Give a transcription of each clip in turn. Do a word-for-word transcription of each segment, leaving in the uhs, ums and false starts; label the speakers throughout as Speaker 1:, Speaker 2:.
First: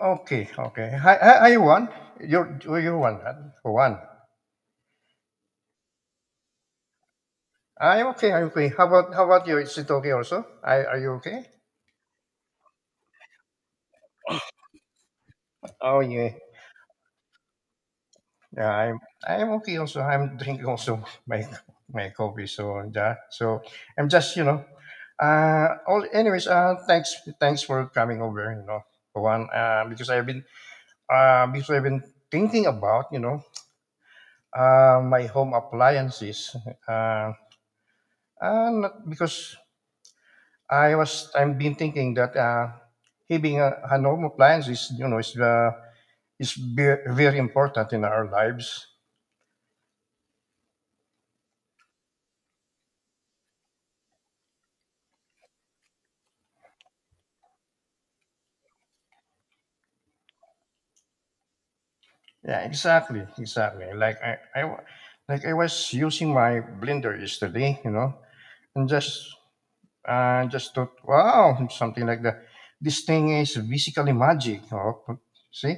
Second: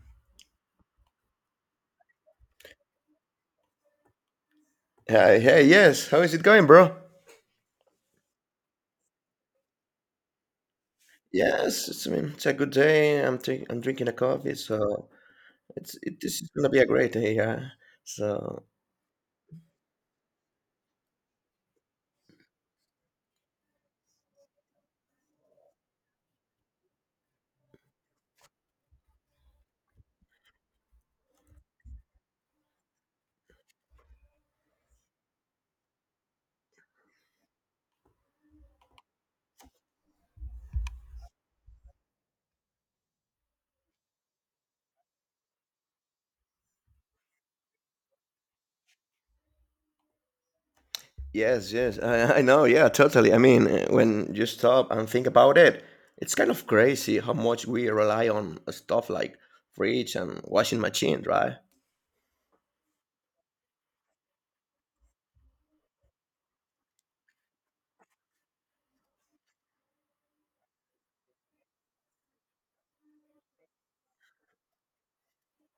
Speaker 1: Okay, okay. Hi, hi, hi, Juan. You're, you're one, right? Juan.
Speaker 2: Hey, hey, yes. How is it going, bro?
Speaker 1: I'm okay, I'm okay. How about, how about you? Is it okay also? I, are you okay?
Speaker 2: Yes, it's, I mean it's a good day. I'm drink, I'm drinking a coffee, so it's
Speaker 1: Oh,
Speaker 2: it,
Speaker 1: yeah.
Speaker 2: this is gonna be a great day. Yeah. So
Speaker 1: Yeah, I'm, I'm okay also. I'm drinking also my, my coffee, so yeah. so I'm just, you know, uh, all, anyways, uh, thanks, thanks for coming over, you know, Juan, uh, because I've been, uh, because I've been thinking about, you know, uh, my home appliances, uh, uh, not because I was I've been thinking that uh, having a, a home appliance is you know is uh, is ve- very important in our lives.
Speaker 2: yes, yes, I, I know. Yeah, totally. I mean, uh, when you stop and think about it, it's kind of crazy how much we rely on stuff like fridge and washing machine, right?
Speaker 1: Yeah, exactly, exactly. Like I, I wa- like I was using my blender yesterday, you know, and just uh, just thought, wow, something like that. This thing is basically magic. Oh, see,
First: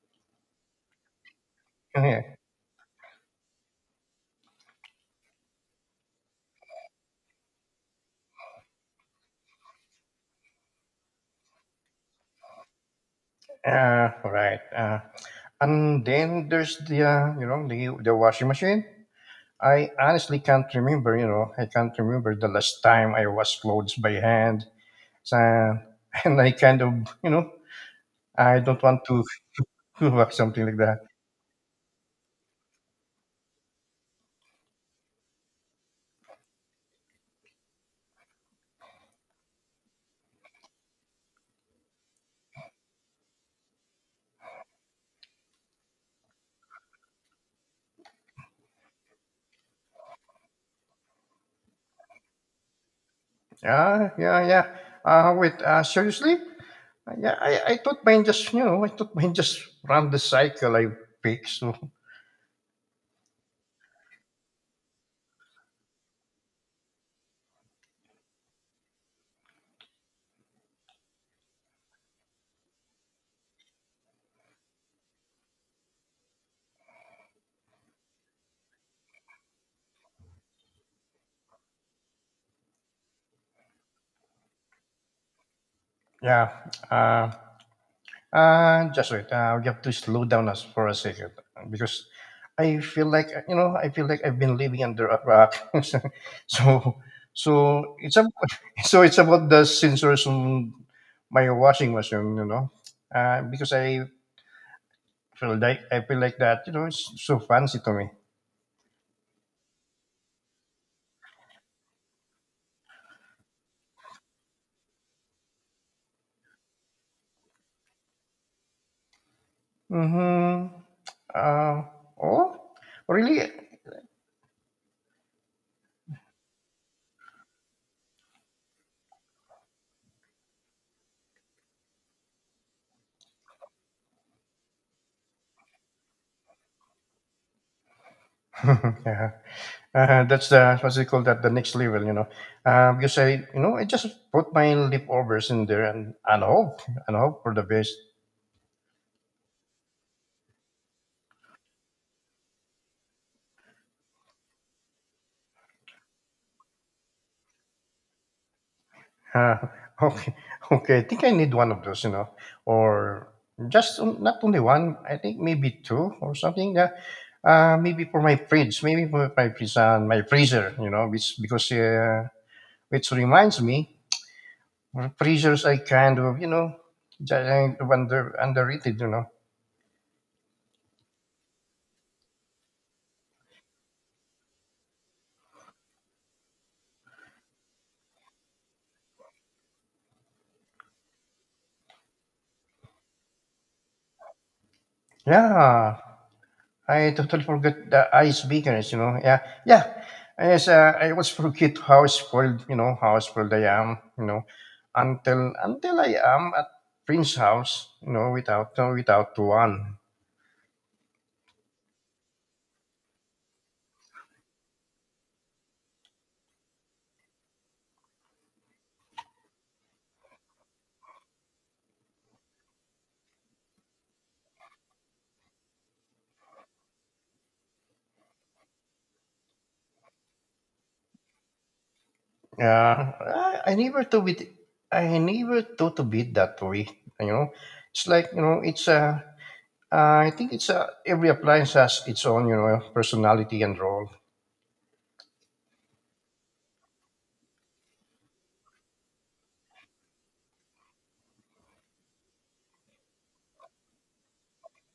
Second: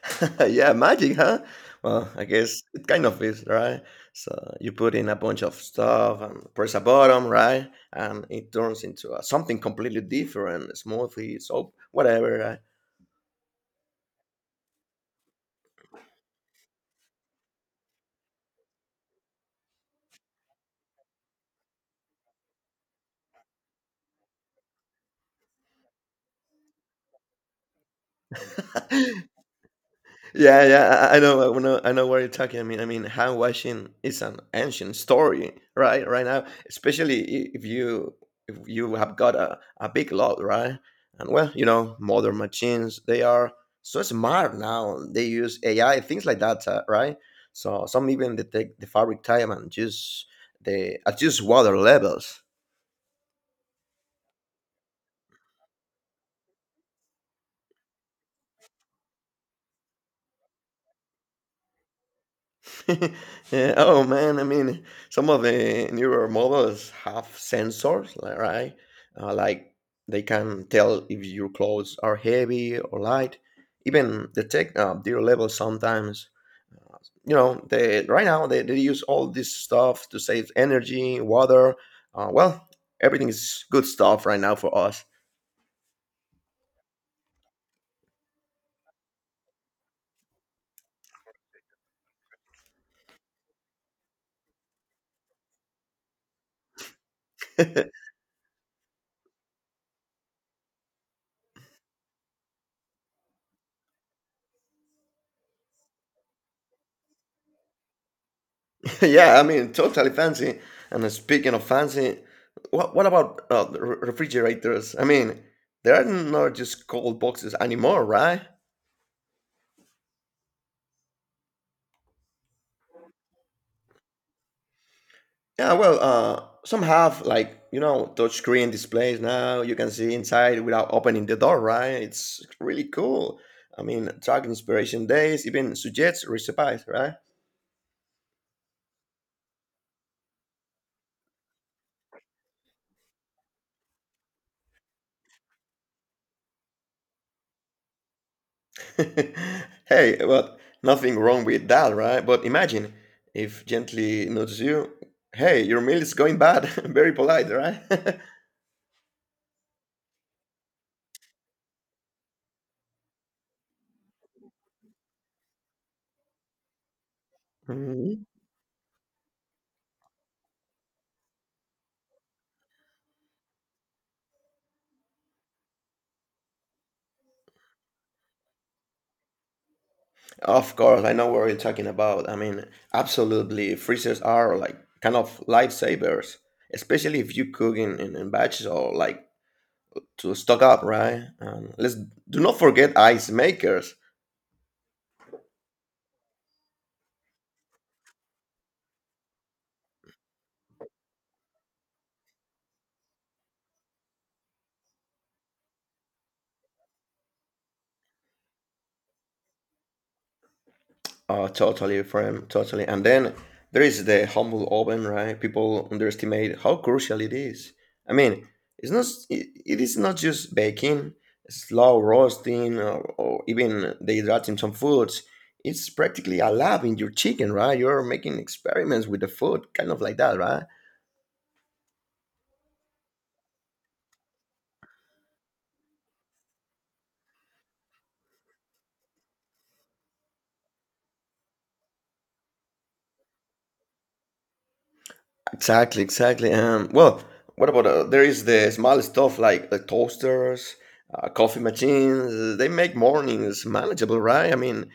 Speaker 2: Yeah, magic, huh? Well, I
Speaker 1: yeah,
Speaker 2: guess it kind of is, right? So you put in a bunch of stuff and press a button, right? And it turns into uh something completely different, smoothie, soap, whatever,
Speaker 1: uh, right. Uh, and then there's the uh, you know the the washing machine. I honestly can't remember, you know, I can't remember the last time I washed clothes by hand. So, and I kind of, you know, I don't want
Speaker 2: right?
Speaker 1: to do like something
Speaker 2: Yeah,
Speaker 1: like that.
Speaker 2: yeah, I I- know, I know, I know what you're talking. I mean, I mean, hand washing is an ancient story, right? Right now, especially i- if you if you have got a, a big lot, right? And well, you know, modern machines they are so smart now. They use A I, things like that, uh, right? So some even detect the fabric type and just the adjust water levels.
Speaker 1: Yeah, yeah, yeah. Uh, wait, uh, seriously? Uh, Yeah, I, I thought mine just, you know, I thought mine just ran the cycle I picked. So,
Speaker 2: Yeah, oh man, I mean, some of the newer models have sensors, li- right? Uh, like they can tell if your clothes are heavy or light, even detect uh, their level sometimes. You know, they right now they, they use all this stuff to save energy, water. Uh, well, everything is good stuff right now for us.
Speaker 1: yeah. Uh, Uh, just wait. Uh, we have to slow down us for a second uh, because I feel like uh, you know I feel like I've been living under a rock. so so it's about so it's about the sensors on my washing machine, you know, uh, because I feel like I feel like that you know it's so fancy to me.
Speaker 2: Yeah, I mean, totally fancy. And uh, speaking of fancy, what what about uh, the re- refrigerators? I mean, they are not just cold boxes anymore, right?
Speaker 1: Mm-hmm. Uh, oh, really?
Speaker 2: Yeah, well, uh, some have like you know touchscreen displays now. You can see inside without opening the door, right? It's really cool. I mean, track inspiration days, even suggests recipes, right?
Speaker 1: Yeah. Uh, that's the what's it called that the next level, you know. Um, because I, you know, I just put my leftovers in there and and hope and hope for the best.
Speaker 2: Hey, well, nothing wrong with that, right? But imagine if gently notice you, hey, your meal is going bad. Very polite, right?
Speaker 1: Uh, okay, okay. I think I need one of those, you know, or just on- not only one. I think maybe two or something. Yeah. Uh, maybe for
Speaker 2: Mhm.
Speaker 1: my fridge, maybe for my fridge and my freezer, you know, which because uh, which reminds me, freezers I kind of, you know, just, uh, under underrated, you know.
Speaker 2: Of course, I know what you're talking about. I mean, absolutely, freezers are like kind of lifesavers, especially if you cook in, in, in batches or like to stock up, right? Um, let's do not forget ice makers.
Speaker 1: Yeah. I totally forgot the ice beakers, you know. Yeah, yeah. Yes, uh, I always forget how spoiled, you know, how spoiled I am, you know, until until I am at Prince's house, you know, without no, without one.
Speaker 2: Uh, totally, friend, totally. And then there is the humble oven, right? People underestimate how crucial it is. I mean, it's not. It, it is not just baking, slow roasting, or, or even dehydrating some foods. It's practically a lab in your chicken, right? You're making experiments with the food, kind of like that, right?
Speaker 1: Yeah, I, I never thought it. I never thought of it that way, you know. It's like you know, it's uh, uh, I think it's uh, every appliance has its own, you know, personality and role.
Speaker 2: Exactly, exactly. Um, well, what about uh, there is the small stuff like the toasters, uh, coffee machines? They make mornings manageable, right? I mean,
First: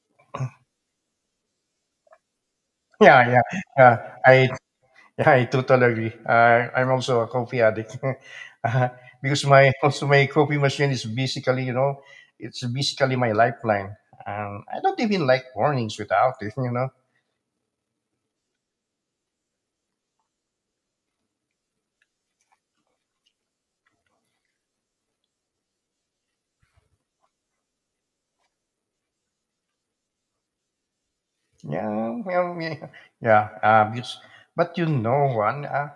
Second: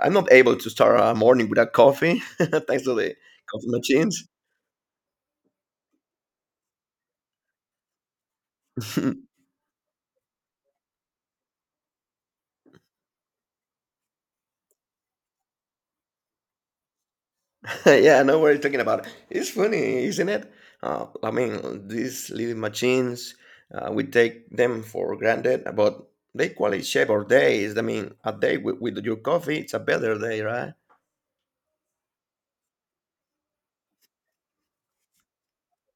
Speaker 2: I'm not able to start a morning without coffee, thanks to the
Speaker 1: Yeah, yeah.
Speaker 2: coffee
Speaker 1: Uh,
Speaker 2: machines.
Speaker 1: I Yeah, I totally agree. I, I'm also a coffee addict. Uh, because my also my coffee machine is basically you know it's basically my lifeline. Um, I don't even like mornings without it. You know.
Speaker 2: Yeah, I know what you're talking about. It's funny, isn't it? Uh, I mean, these little machines, uh, we take them for granted, but they quality shape our days. I mean, a day with, with your coffee, it's a better day, right?
Speaker 1: Yeah, yeah, yeah. yeah uh, because, but you know, one, uh,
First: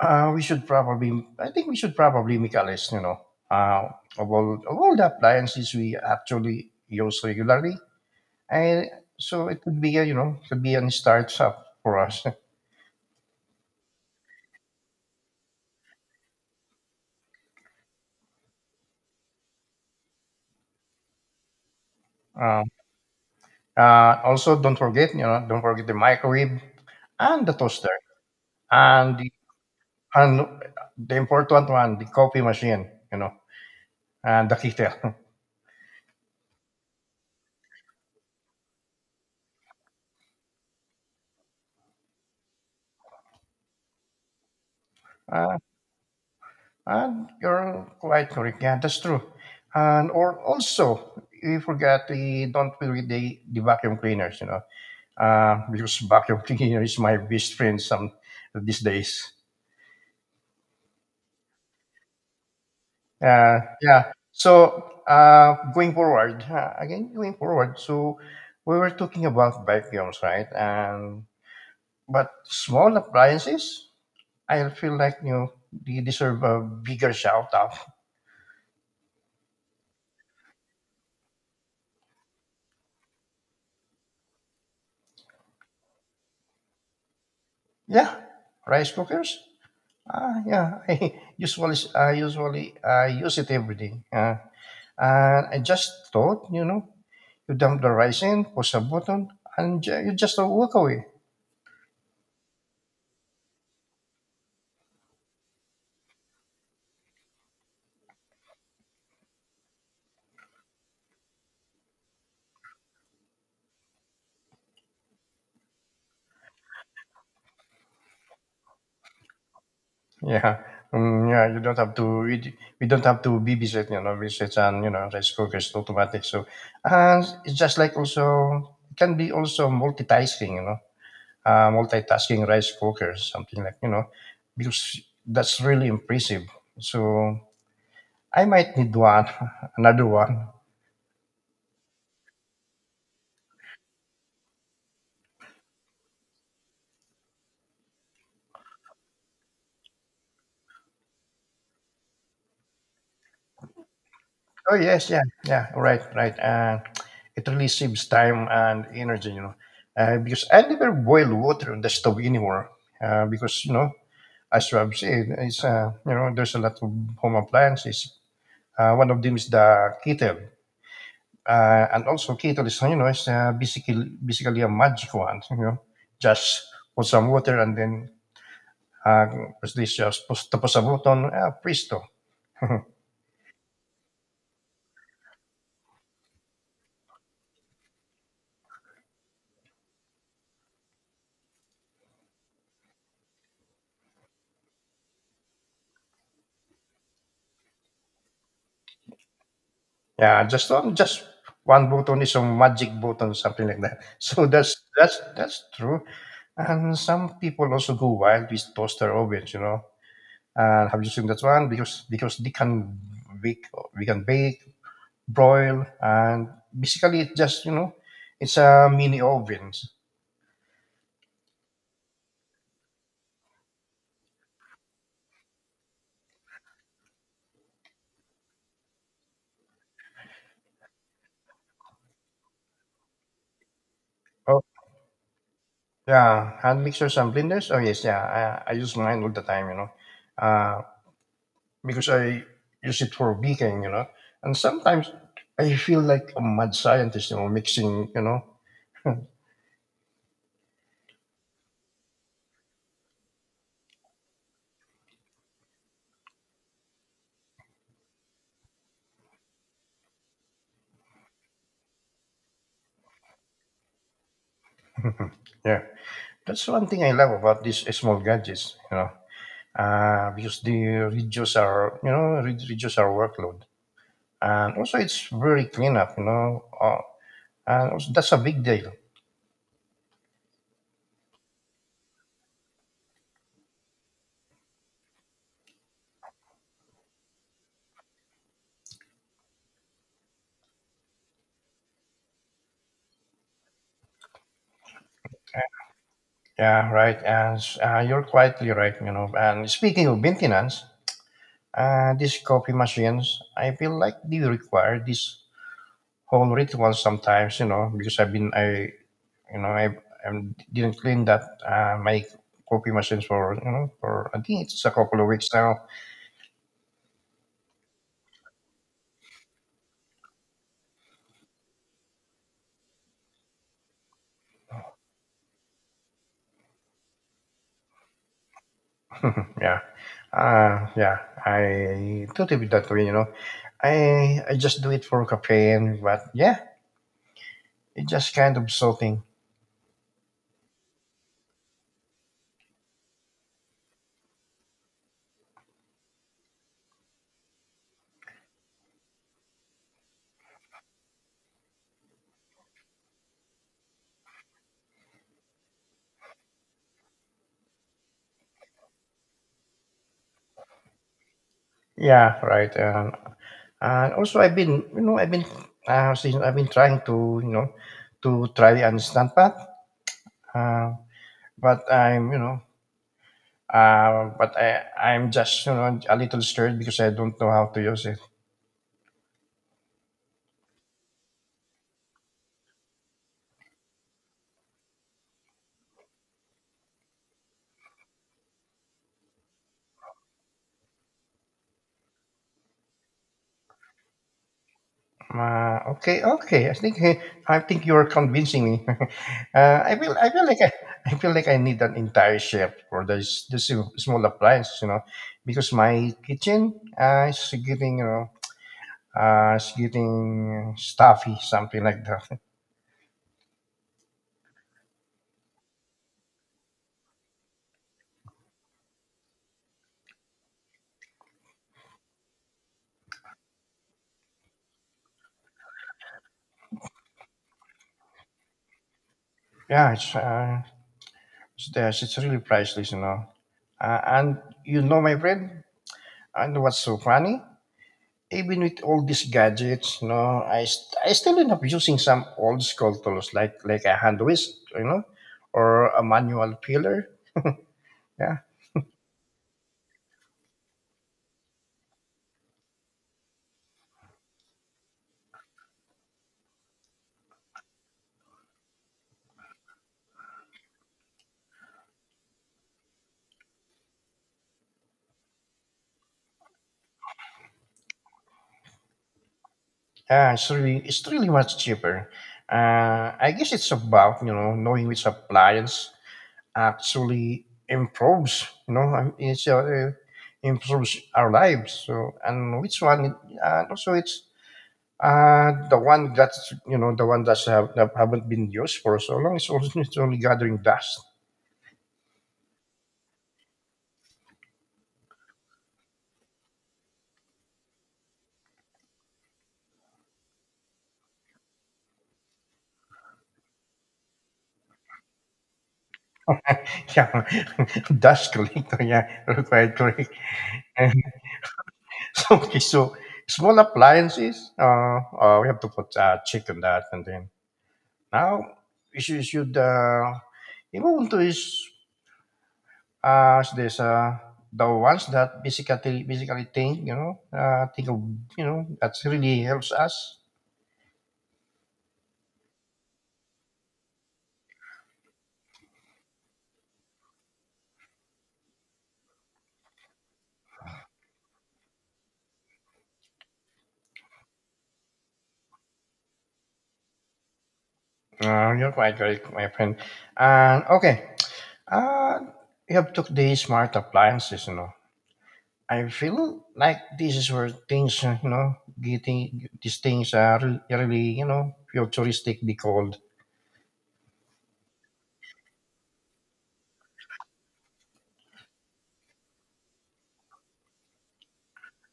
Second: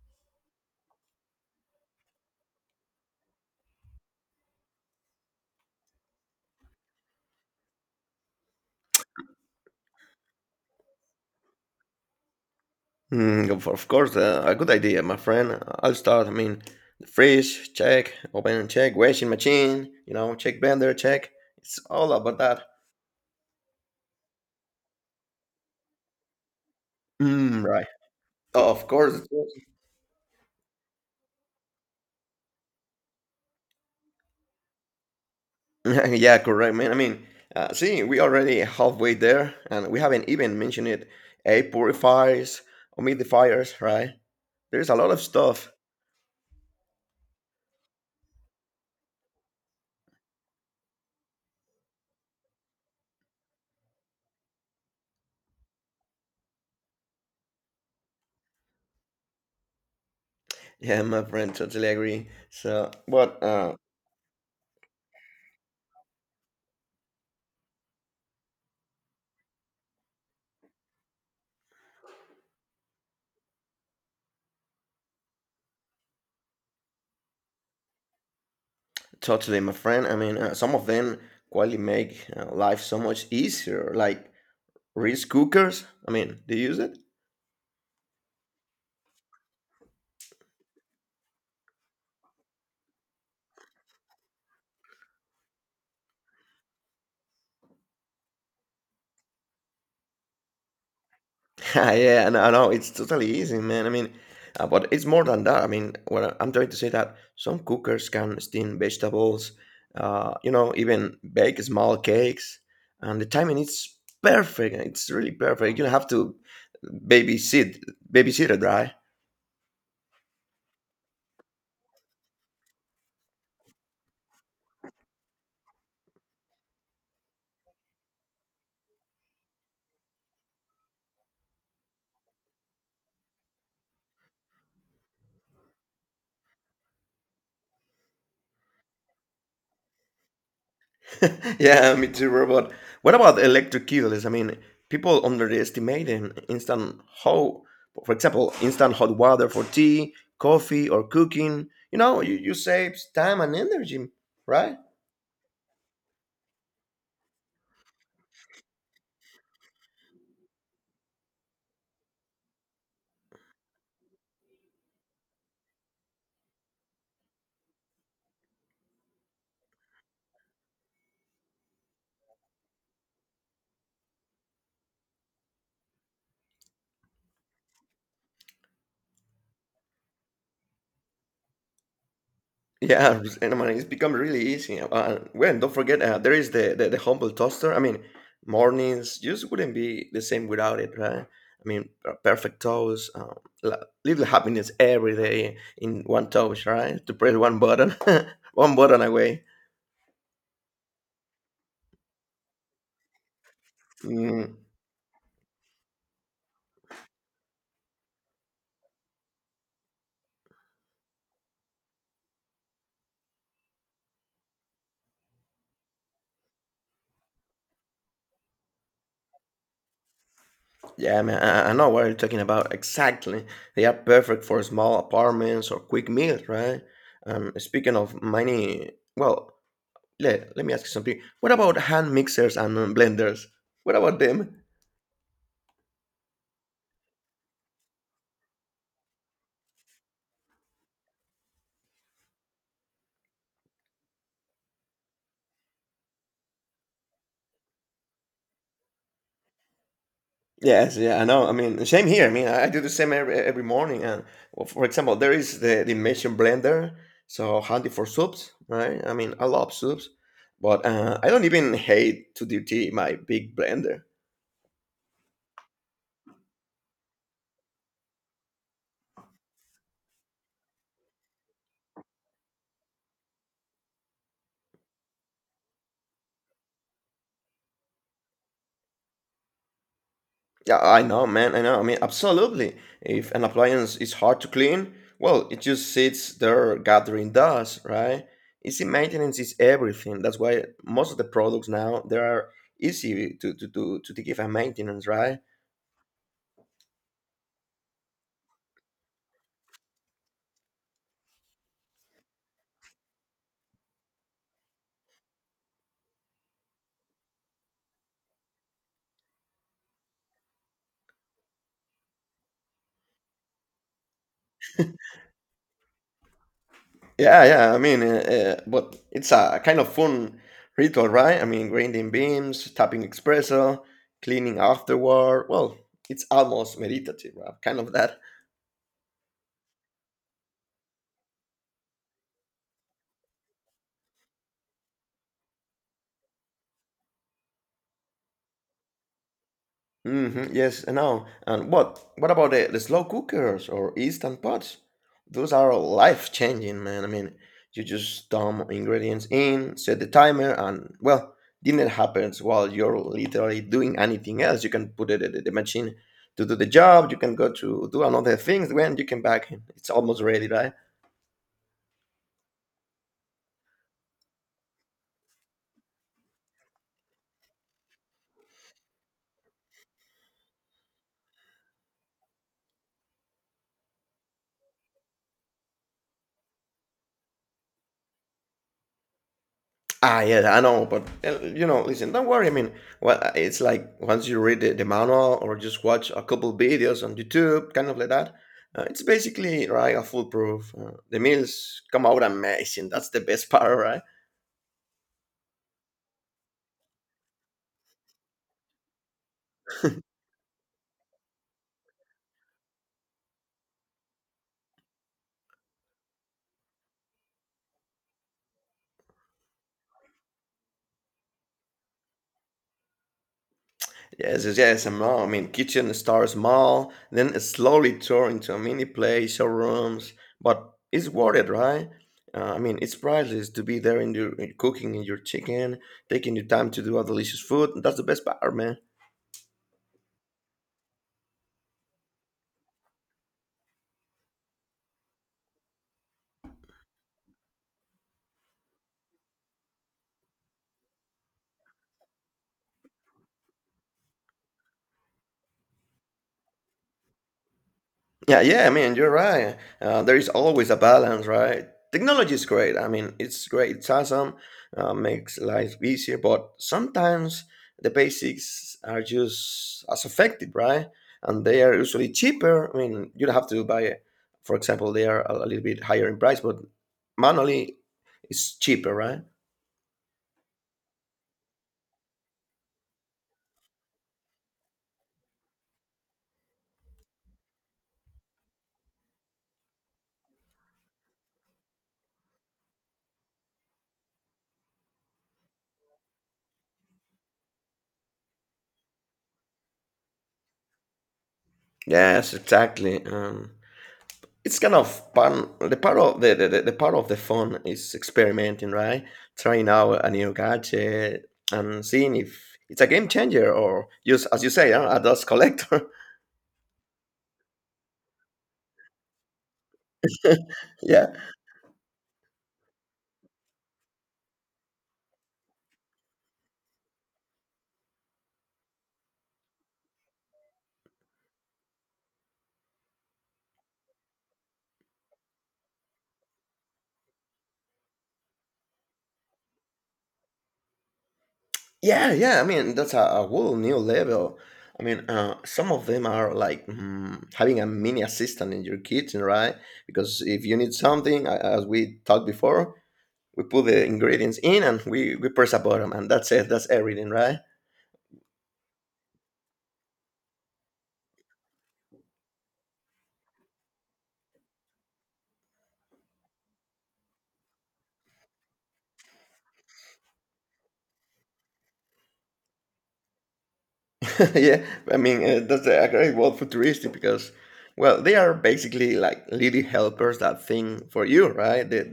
Speaker 1: uh, we should probably. I think we should probably make a list. You know, uh, of all of all the appliances we actually use regularly, and so it could be a you know it could be a start up for us.
Speaker 2: Mm, of of course, uh, a good idea, my friend. I'll start. I mean, fridge check, open, check, washing machine, you know, check blender check. It's all about that.
Speaker 1: Um, Uh, also, don't forget, you know, don't forget the microwave and the
Speaker 2: Mm, right.
Speaker 1: toaster
Speaker 2: Of
Speaker 1: and
Speaker 2: course.
Speaker 1: the, and the important one, the coffee machine, you know, and the kettle.
Speaker 2: Yeah, correct, man. I mean, uh, see, we already halfway there, and we haven't even mentioned it. Air purifiers, humidifiers, right? There's a lot of
Speaker 1: Uh,
Speaker 2: stuff.
Speaker 1: and you're quite correct. Yeah, that's true. And or also, we forgot the don't forget the, the vacuum cleaners, you know, uh, because vacuum cleaner is my best friend some these days.
Speaker 2: Yeah, my friend, totally agree. So, but
Speaker 1: Uh,
Speaker 2: uh,
Speaker 1: yeah. So uh, going forward, uh, again going forward. So we were talking about vacuums, right? And But small appliances, I feel like you know, they deserve a bigger shout out.
Speaker 2: totally, my friend. I mean, uh, some of them quite make uh, life so much easier. Like rice cookers. I mean, do you use it?
Speaker 1: Yeah, rice cookers. Uh, yeah, I usually I usually I use it every day. Uh, and I just thought, you know, you dump the rice in, push a button, and ju- you just walk away.
Speaker 2: Yeah, I know, I know. It's totally easy, man. I mean, uh, but it's more than that. I mean, what I- I'm trying to say that some cookers can steam vegetables, uh, you know, even bake small cakes, and the timing is perfect. It's really perfect. You don't have to babysit, babysit it, right?
Speaker 1: Yeah, um, yeah. You don't have to. We, d- we don't have to babysit, you know, babysit and you know, rice cookers automatic. So, and it's just like also it can be also multitasking, you know, uh, multitasking rice cooker, something like you know, because that's really impressive. So I might need one, another one.
Speaker 2: Yeah, me too, robot. What about electric kettles? I mean, people underestimate in- instant how, for example, instant hot water for tea, coffee, or cooking. You know, you, you save time and energy,
Speaker 1: Oh
Speaker 2: right?
Speaker 1: yes, yeah, yeah. Right, right. And it really saves time and energy, you know, uh, because I never boil water on the stove anymore. Uh, because you know as Rob said, is, uh, you know, there's a lot of home appliances. Uh, one of them is the kettle. Uh, and also kettle is, you know, it's uh, basically, basically a magic one, you know, just put some water and then uh, press this, just push, tapos a button, uh, presto.
Speaker 2: Yeah, and I mean, it's become really easy. Uh, well, and well, don't forget, uh, there is the, the the humble toaster. I mean, mornings just wouldn't be the same without it, right? I mean, uh, perfect toast, um, la- little happiness every day in one toast, right? To press one button, one button away.
Speaker 1: yeah, just on, just one button is a magic button, something like that. So
Speaker 2: Mm,
Speaker 1: that's, that's, that's true. And some people also go wild with toaster ovens, you know. And have using that one because because they can bake we can bake broil and basically it's just you know it's a mini ovens.
Speaker 2: yeah, man, I, I know what you're talking about exactly. They are perfect for small apartments or quick meals, right? Um, speaking of money, well, let, let me ask you something. What about hand mixers and uh, blenders? What about them?
Speaker 1: Oh yeah, hand mixers and blenders. Oh yes yeah i, I use mine all the time you know uh, because I use it for baking you know and sometimes I feel like a mad scientist you know mixing you know.
Speaker 2: Yes, yeah, I know. I mean, same here. I mean, I do the same every, every morning. And well, for example, there is the, the immersion blender, so handy for soups, right? I mean, I love soups, but uh, I don't even hate to dirty my big blender.
Speaker 1: Yeah that's one thing I love about these small gadgets you know uh, because they reduce our you know re- reduce our workload and also it's very clean up you know uh, and also that's a big deal.
Speaker 2: Yeah, I know, man. I know. I mean, absolutely. If an appliance is hard to clean, well, it just sits there gathering dust, right? Easy maintenance is everything. That's why most of the products now they are easy to to to to give a maintenance, right?
Speaker 1: Yeah right and uh, you're quietly right you know and speaking of maintenance uh, these coffee machines I feel like they require this whole ritual sometimes you know because I've been I you know i, I didn't clean that uh, my coffee machines for you know for I think it's a couple of weeks now.
Speaker 2: Yeah, yeah. I mean, uh, uh, but it's a kind of fun ritual, right? I mean, grinding beans, tapping espresso, cleaning afterward. Well, it's almost meditative, right? Kind of that.
Speaker 1: Yeah. Uh, yeah. I totally with that way, you know. I I just do it for caffeine, but yeah, it's just kind of something.
Speaker 2: Mm-hmm, yes, I know. And what what about the, the slow cookers or instant pots? Those are life changing, man. I mean, you just dump ingredients in, set the timer, and well, dinner happens while you're literally doing anything else. You can put it in the, the machine to do the job. You can go to do another things. When you can back in, it's almost ready, right?
Speaker 1: Yeah, right. And and also I've been you know I've been uh, since I've been trying to you know to try and stand path. Uh, but I'm you know uh, but I I'm just you know a little scared because I don't know how to use it.
Speaker 2: Ah, yeah, I know, but uh, you know, listen, don't worry. I mean, well, uh, it's like once you read the, the manual or just watch a couple videos on YouTube, kind of like that. Uh, it's basically right a foolproof. Uh, the meals come out amazing. That's the best part, right?
Speaker 1: Uh, okay, okay. I think I think you are convincing me. uh, I feel I feel like I, I feel like I need an entire chef for this this small appliance, you know, because my kitchen uh, is getting you know uh, it's getting stuffy, something like that.
Speaker 2: Yes, yes, yes, I know. I mean, kitchen starts small, then it slowly turn into a mini place, showrooms, but it's worth it, right? Uh, I mean, it's priceless to be there in your in cooking in your chicken, taking your time to do a delicious food. That's the best part, man.
Speaker 1: Yeah, it's uh, it's, there's- it's really priceless, you know. Uh, and you know, my friend, and what's so funny? Even with all these gadgets, you know, I, st- I still end up using some old school tools like like a hand whisk, you know, or a manual peeler. Yeah,
Speaker 2: Yeah, yeah, I mean, you're right. Uh, there is always a balance, right? Technology is great. I mean, it's great. It's awesome. Uh, makes life easier, but sometimes the basics are just as effective, right? And they are usually cheaper. I mean, you don't have to buy it. For example, they are a a little bit higher in price, but manually it's cheaper, right?
Speaker 1: yeah, it's really it's really much cheaper. Uh, I guess it's about you know knowing which appliance actually improves, you know, um, it's uh, improves our lives. So and which one? Uh, also, it's uh the one that's you know the one that's have, that haven't been used for so long. It's only it's only gathering dust.
Speaker 2: Yes, exactly. Um, it's kind of fun. The part of the, the, the, the part of the fun is experimenting, right? Trying out a new gadget and seeing if it's a game changer or just as you say, uh, a dust collector.
Speaker 1: いや、that's correct. Yeah, quite correct. And
Speaker 2: Yeah,
Speaker 1: so, okay, so small appliances. Uh, uh, we have to put uh, check on that, and then now we should, should uh, you know, to is uh, so there's uh, the ones that basically basically think, you know, uh, think of, you know, that really helps us.
Speaker 2: yeah, yeah. I mean, that's a, a whole new level. I mean, uh, some of them are like mm, having a mini assistant in your kitchen, right? Because if you need something, a- as we talked before, we put the ingredients in and we, we press a button, and that's it. That's everything, right?
Speaker 1: Uh, you're quite correct, my friend. And okay, uh, we have took the smart appliances, you know. I feel like this is where things, uh, you know, getting these things are re- really, you know, futuristically called.
Speaker 2: Yeah, I mean uh, that's a great word futuristic because, well, they are basically like little helpers that think for you, right? They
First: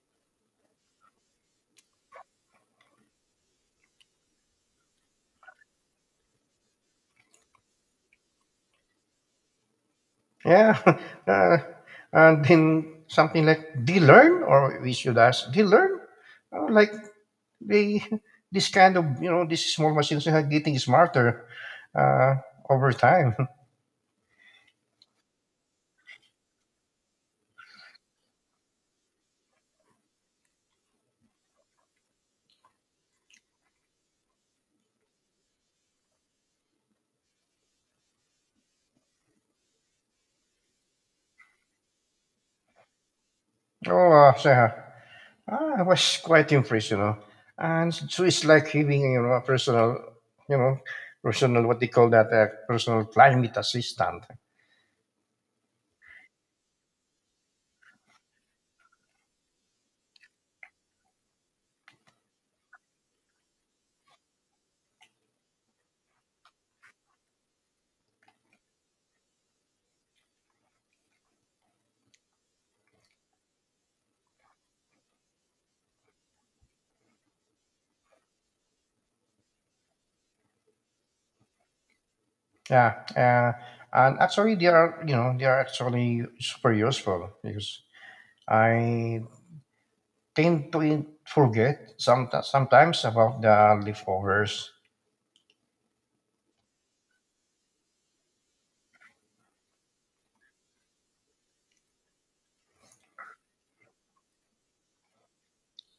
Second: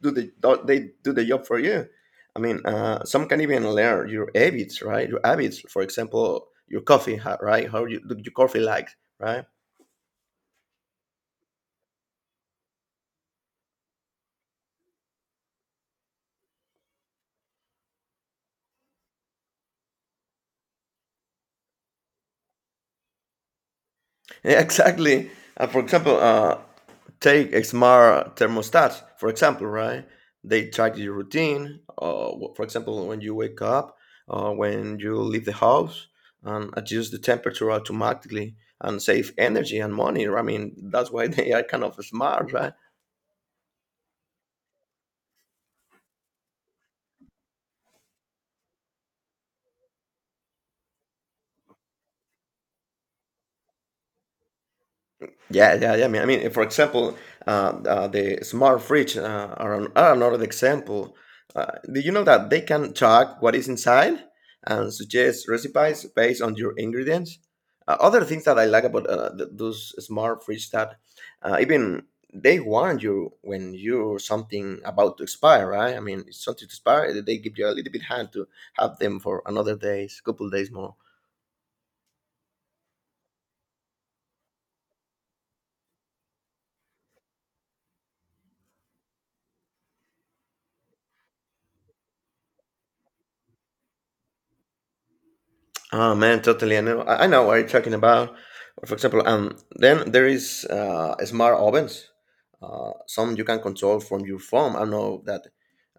Speaker 2: do the they do the job for you. I mean, uh, some can even learn your habits, right? Your habits, for example, your coffee, ha- right? How you do your coffee like, right?
Speaker 1: Yeah. Uh, and then something like they learn, or we should ask, they learn? Uh, like they, this kind of, you know, these small machines are getting smarter uh, over time.
Speaker 2: Yeah, exactly. Uh, for example, uh, take X M R thermostats, for example, right? They track your routine. Uh, for example, when you wake up, uh, when you leave the house, and adjust the temperature automatically and save energy and money. I mean, that's why they are kind of smart, right?
Speaker 1: Oh, uh, so, ah, I was quite impressed, you know. And so it's like having you know a personal, you know, personal what they call that uh, personal climate assistant.
Speaker 2: Yeah, yeah, yeah. I mean, I mean, for example, uh, uh, the smart fridge uh, are, an- are another example. Uh, do you know that they can track what is inside and suggest recipes based on your ingredients? Uh, other things that I like about uh, th- those smart fridge that uh, even they warn you when you're something about to expire, right? I mean, it's something to expire. They give you a little bit hand to have them for another days, couple days more.
Speaker 1: Yeah, uh, and actually they are you know they are actually super useful because I tend to in- forget some sometimes about the leftovers.
Speaker 2: Oh man, totally. I know. I I know what you're talking about. For example, um, then there is uh, smart ovens. Uh, some you can control from your phone. I know that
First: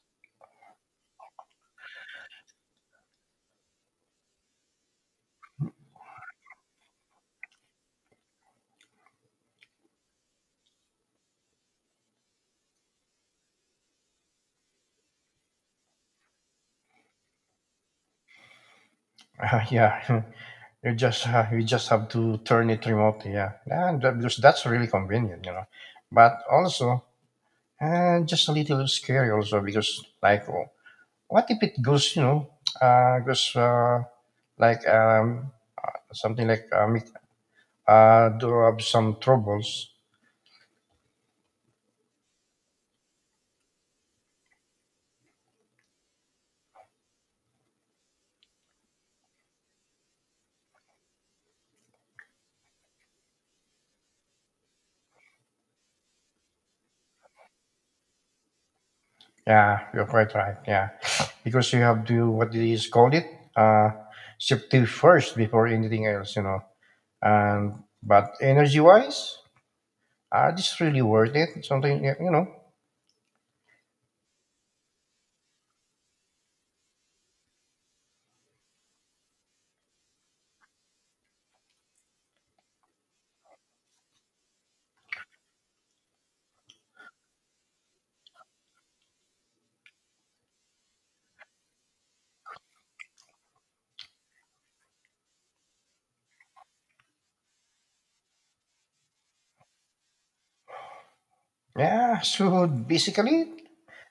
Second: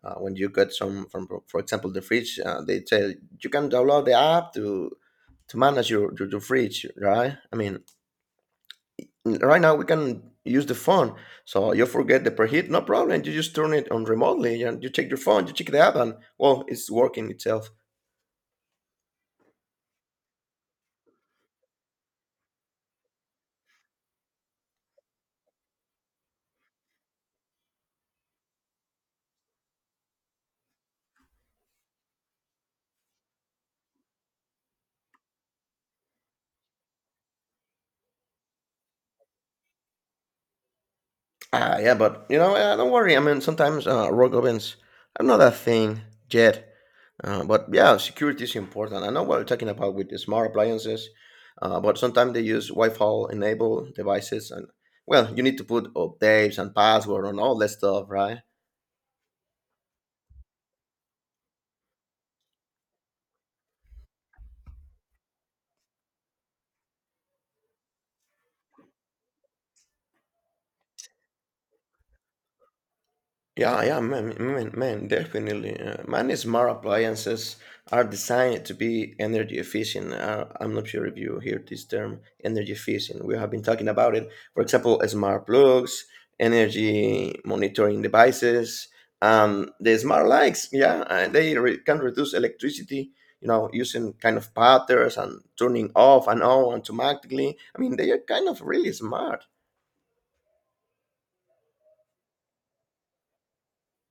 Speaker 2: uh, when you get some from, for example, the fridge, uh, they tell you can download the app to to manage your, your your fridge, right? I mean, right now we can use the phone, so you forget the preheat, no problem. You just turn it on remotely, and you check your phone, you check the app, and well, it's working itself.
Speaker 1: Yeah, you just uh, you just have to turn it remotely. Yeah, and that, because that's really convenient, you know. But also And just a little scary also because like oh, what if it goes, you know, uh goes uh like um something like um it, uh do have some troubles.
Speaker 2: Ah, yeah, but you know, uh, don't worry. I mean, sometimes uh, rogue ovens are not a thing yet. Uh, but yeah, security is important. I know what you're talking about with the smart appliances, uh, but sometimes they use Wi-Fi enabled devices, and well, you need to put updates and password and all that stuff, right?
Speaker 1: Yeah, you're quite right. Yeah. Because you have to what do you call it? Uh Safety first before anything else, you know. And but energy wise, are this really worth it. Something you know.
Speaker 2: Yeah, yeah, man, man, man, definitely. Uh, man, smart appliances are designed to be energy efficient. Uh, I'm not sure if you hear this term, energy efficient. We have been talking about it. For example, smart plugs, energy monitoring devices, um, the smart lights. Yeah, uh, they re- can reduce electricity. You know, using kind of patterns and turning off and on automatically. I mean, they are kind of really smart.
Speaker 1: Yeah, so basically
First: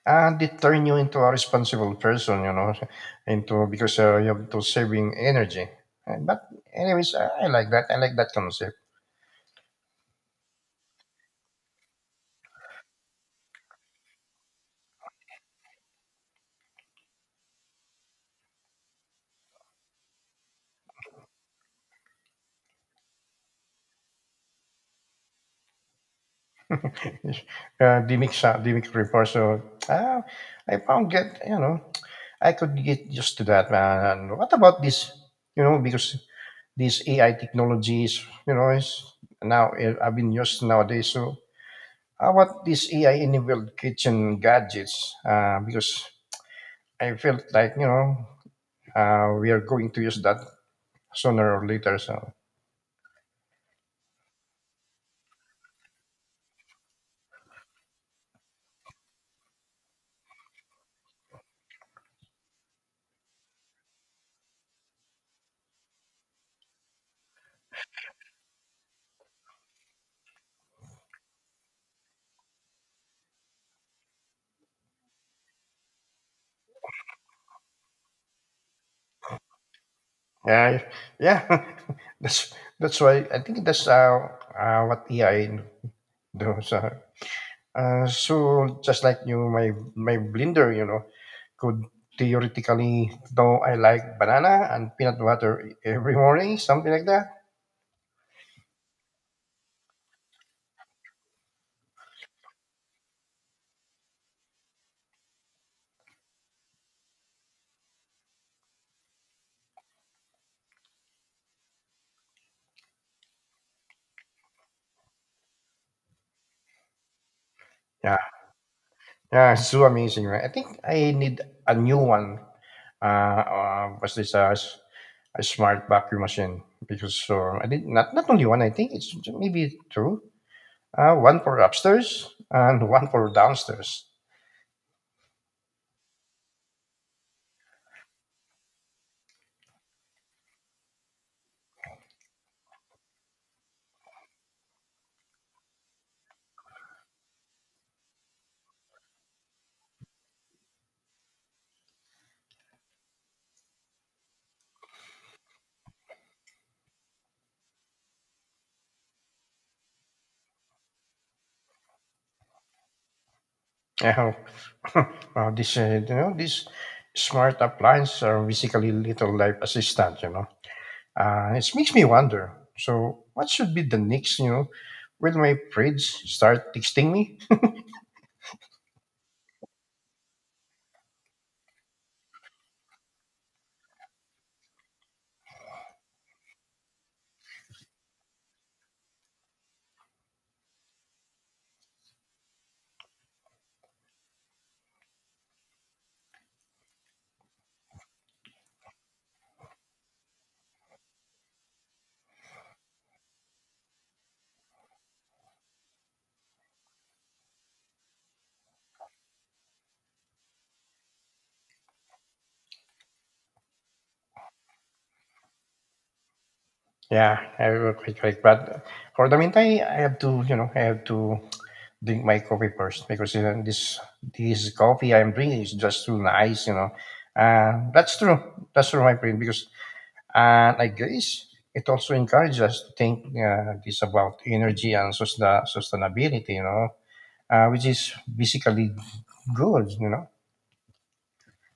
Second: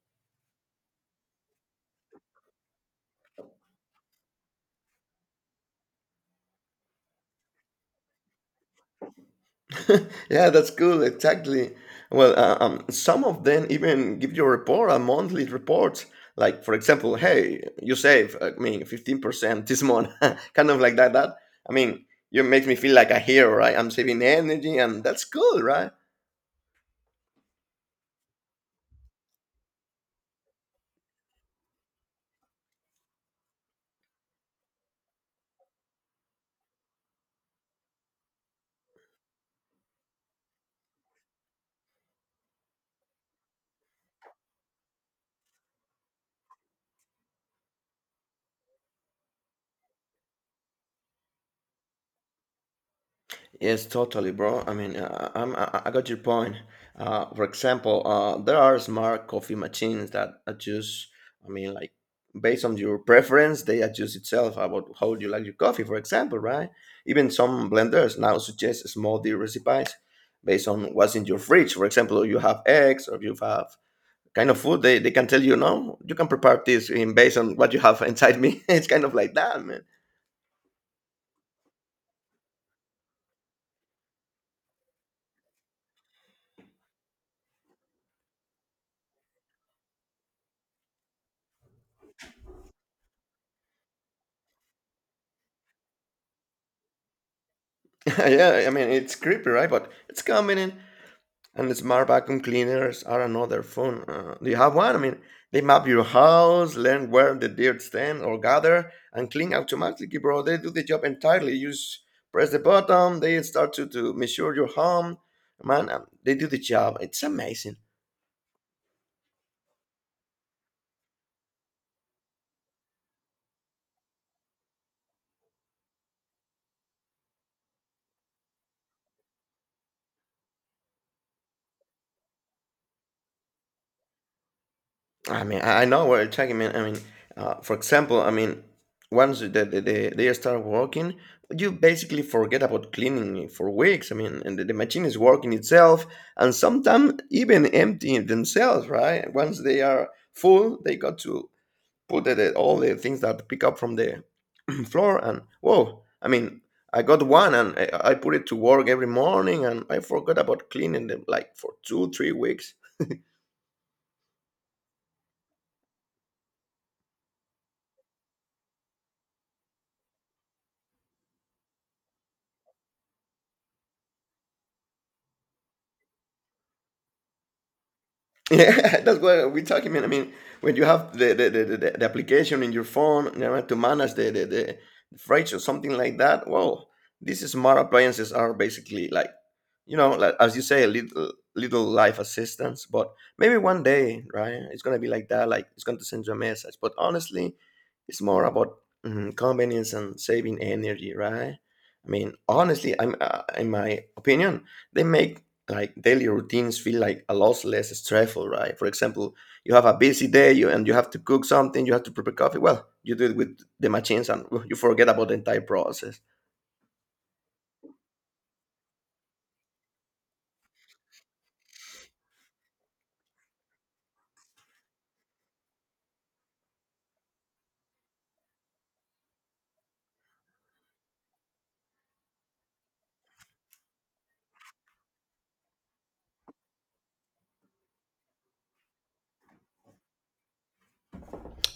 Speaker 1: And it turn you into a responsible person, you know, into because uh, you have to saving energy. Uh, But anyways, uh, I like that. I like that concept.
Speaker 2: Yeah, that's cool. Exactly. Well, uh, um, some of them even give you a report, a monthly report. Like, for example, hey, you save, I mean, fifteen percent this month, kind of like that. That I mean, you make me feel like a hero, right? I'm saving energy, and that's cool, right?
Speaker 1: uh, the mix, uh, the mix report. So uh, I found get, you know, I could get used to that, man. And what about this? You know, because these A I technologies, you know, is now eh, I've been used nowadays. So how about these A I enabled kitchen gadgets? Uh, because I felt like, you know, uh, we are going to use that sooner or later. So
Speaker 2: Yes, totally, bro. I mean, uh, I'm, I I got your point. Uh, for example, uh, there are smart coffee machines that adjust, I mean, like based on your preference, they adjust itself about how you like your coffee, for example, right? Even some blenders now suggest smoothie recipes based on what's in your fridge. For example, you have eggs or you have kind of food, they, they can tell you, no, you can prepare this in based on what you have inside me. It's kind of like that, man.
Speaker 1: yeah, yeah, that's that's why I think that's uh, uh, what A I does. So, uh, so just like you, my my blender, you know, could theoretically know I like banana and peanut butter every morning, something like that.
Speaker 2: Yeah, I mean, it's creepy, right? But it's coming in. And smart vacuum cleaners are another fun. Uh, do you have one? I mean, they map your house, learn where the dirt stand or gather, and clean automatically, bro. They do the job entirely. You just press the button, they start to, to measure your home. Man, um, they do the job. It's amazing.
Speaker 1: Yeah, yeah, it's so amazing, right? I think I need a new one. Uh, uh what's this? Uh, a smart vacuum machine because uh, I did not not only one. I think it's maybe two. Uh, one for upstairs and one for downstairs.
Speaker 2: I mean, I I know what you're talking about. I mean, uh, for example, I mean, once the, the, the, they start working, you basically forget about cleaning it for weeks. I mean, and the, the machine is working itself, and sometimes even emptying themselves, right? Once they are full, they got to put the, the- all the things that pick up from the floor, and whoa, I mean, I got one, and I, I put it to work every morning, and I forgot about cleaning them like for two, three weeks.
Speaker 1: Uh, uh, this uh, you know these smart appliances are basically little life assistant. You know, uh, it makes me wonder. So what should be the next? You know, will my fridge start texting me?
Speaker 2: Yeah, that's what we're talking about. I mean, when you have the the, the, the, the application in your phone, you know, to manage the, the, the freight or something like that, well, these smart appliances are basically like, you know, like, as you say, a little little life assistance. But maybe one day, right? It's gonna be like that. Like it's going to send you a message. But honestly, it's more about mm, convenience and saving energy, right? I mean, honestly, I'm uh, in my opinion, they make like daily routines feel like a lot less stressful, right? For example, you have a busy day you, and you have to cook something, you have to prepare coffee. Well, you do it with the machines, and well, you forget about the entire process.
Speaker 1: Yeah, I will quite quite. But for the meantime, I have to you know I have to drink my coffee first because you know, this this coffee I'm drinking is just too nice, you know. Uh, that's true. That's true, my friend. Because and I guess it also encourages us to think uh, this about energy and sustain- sustainability, you know, uh, which is basically good, you know.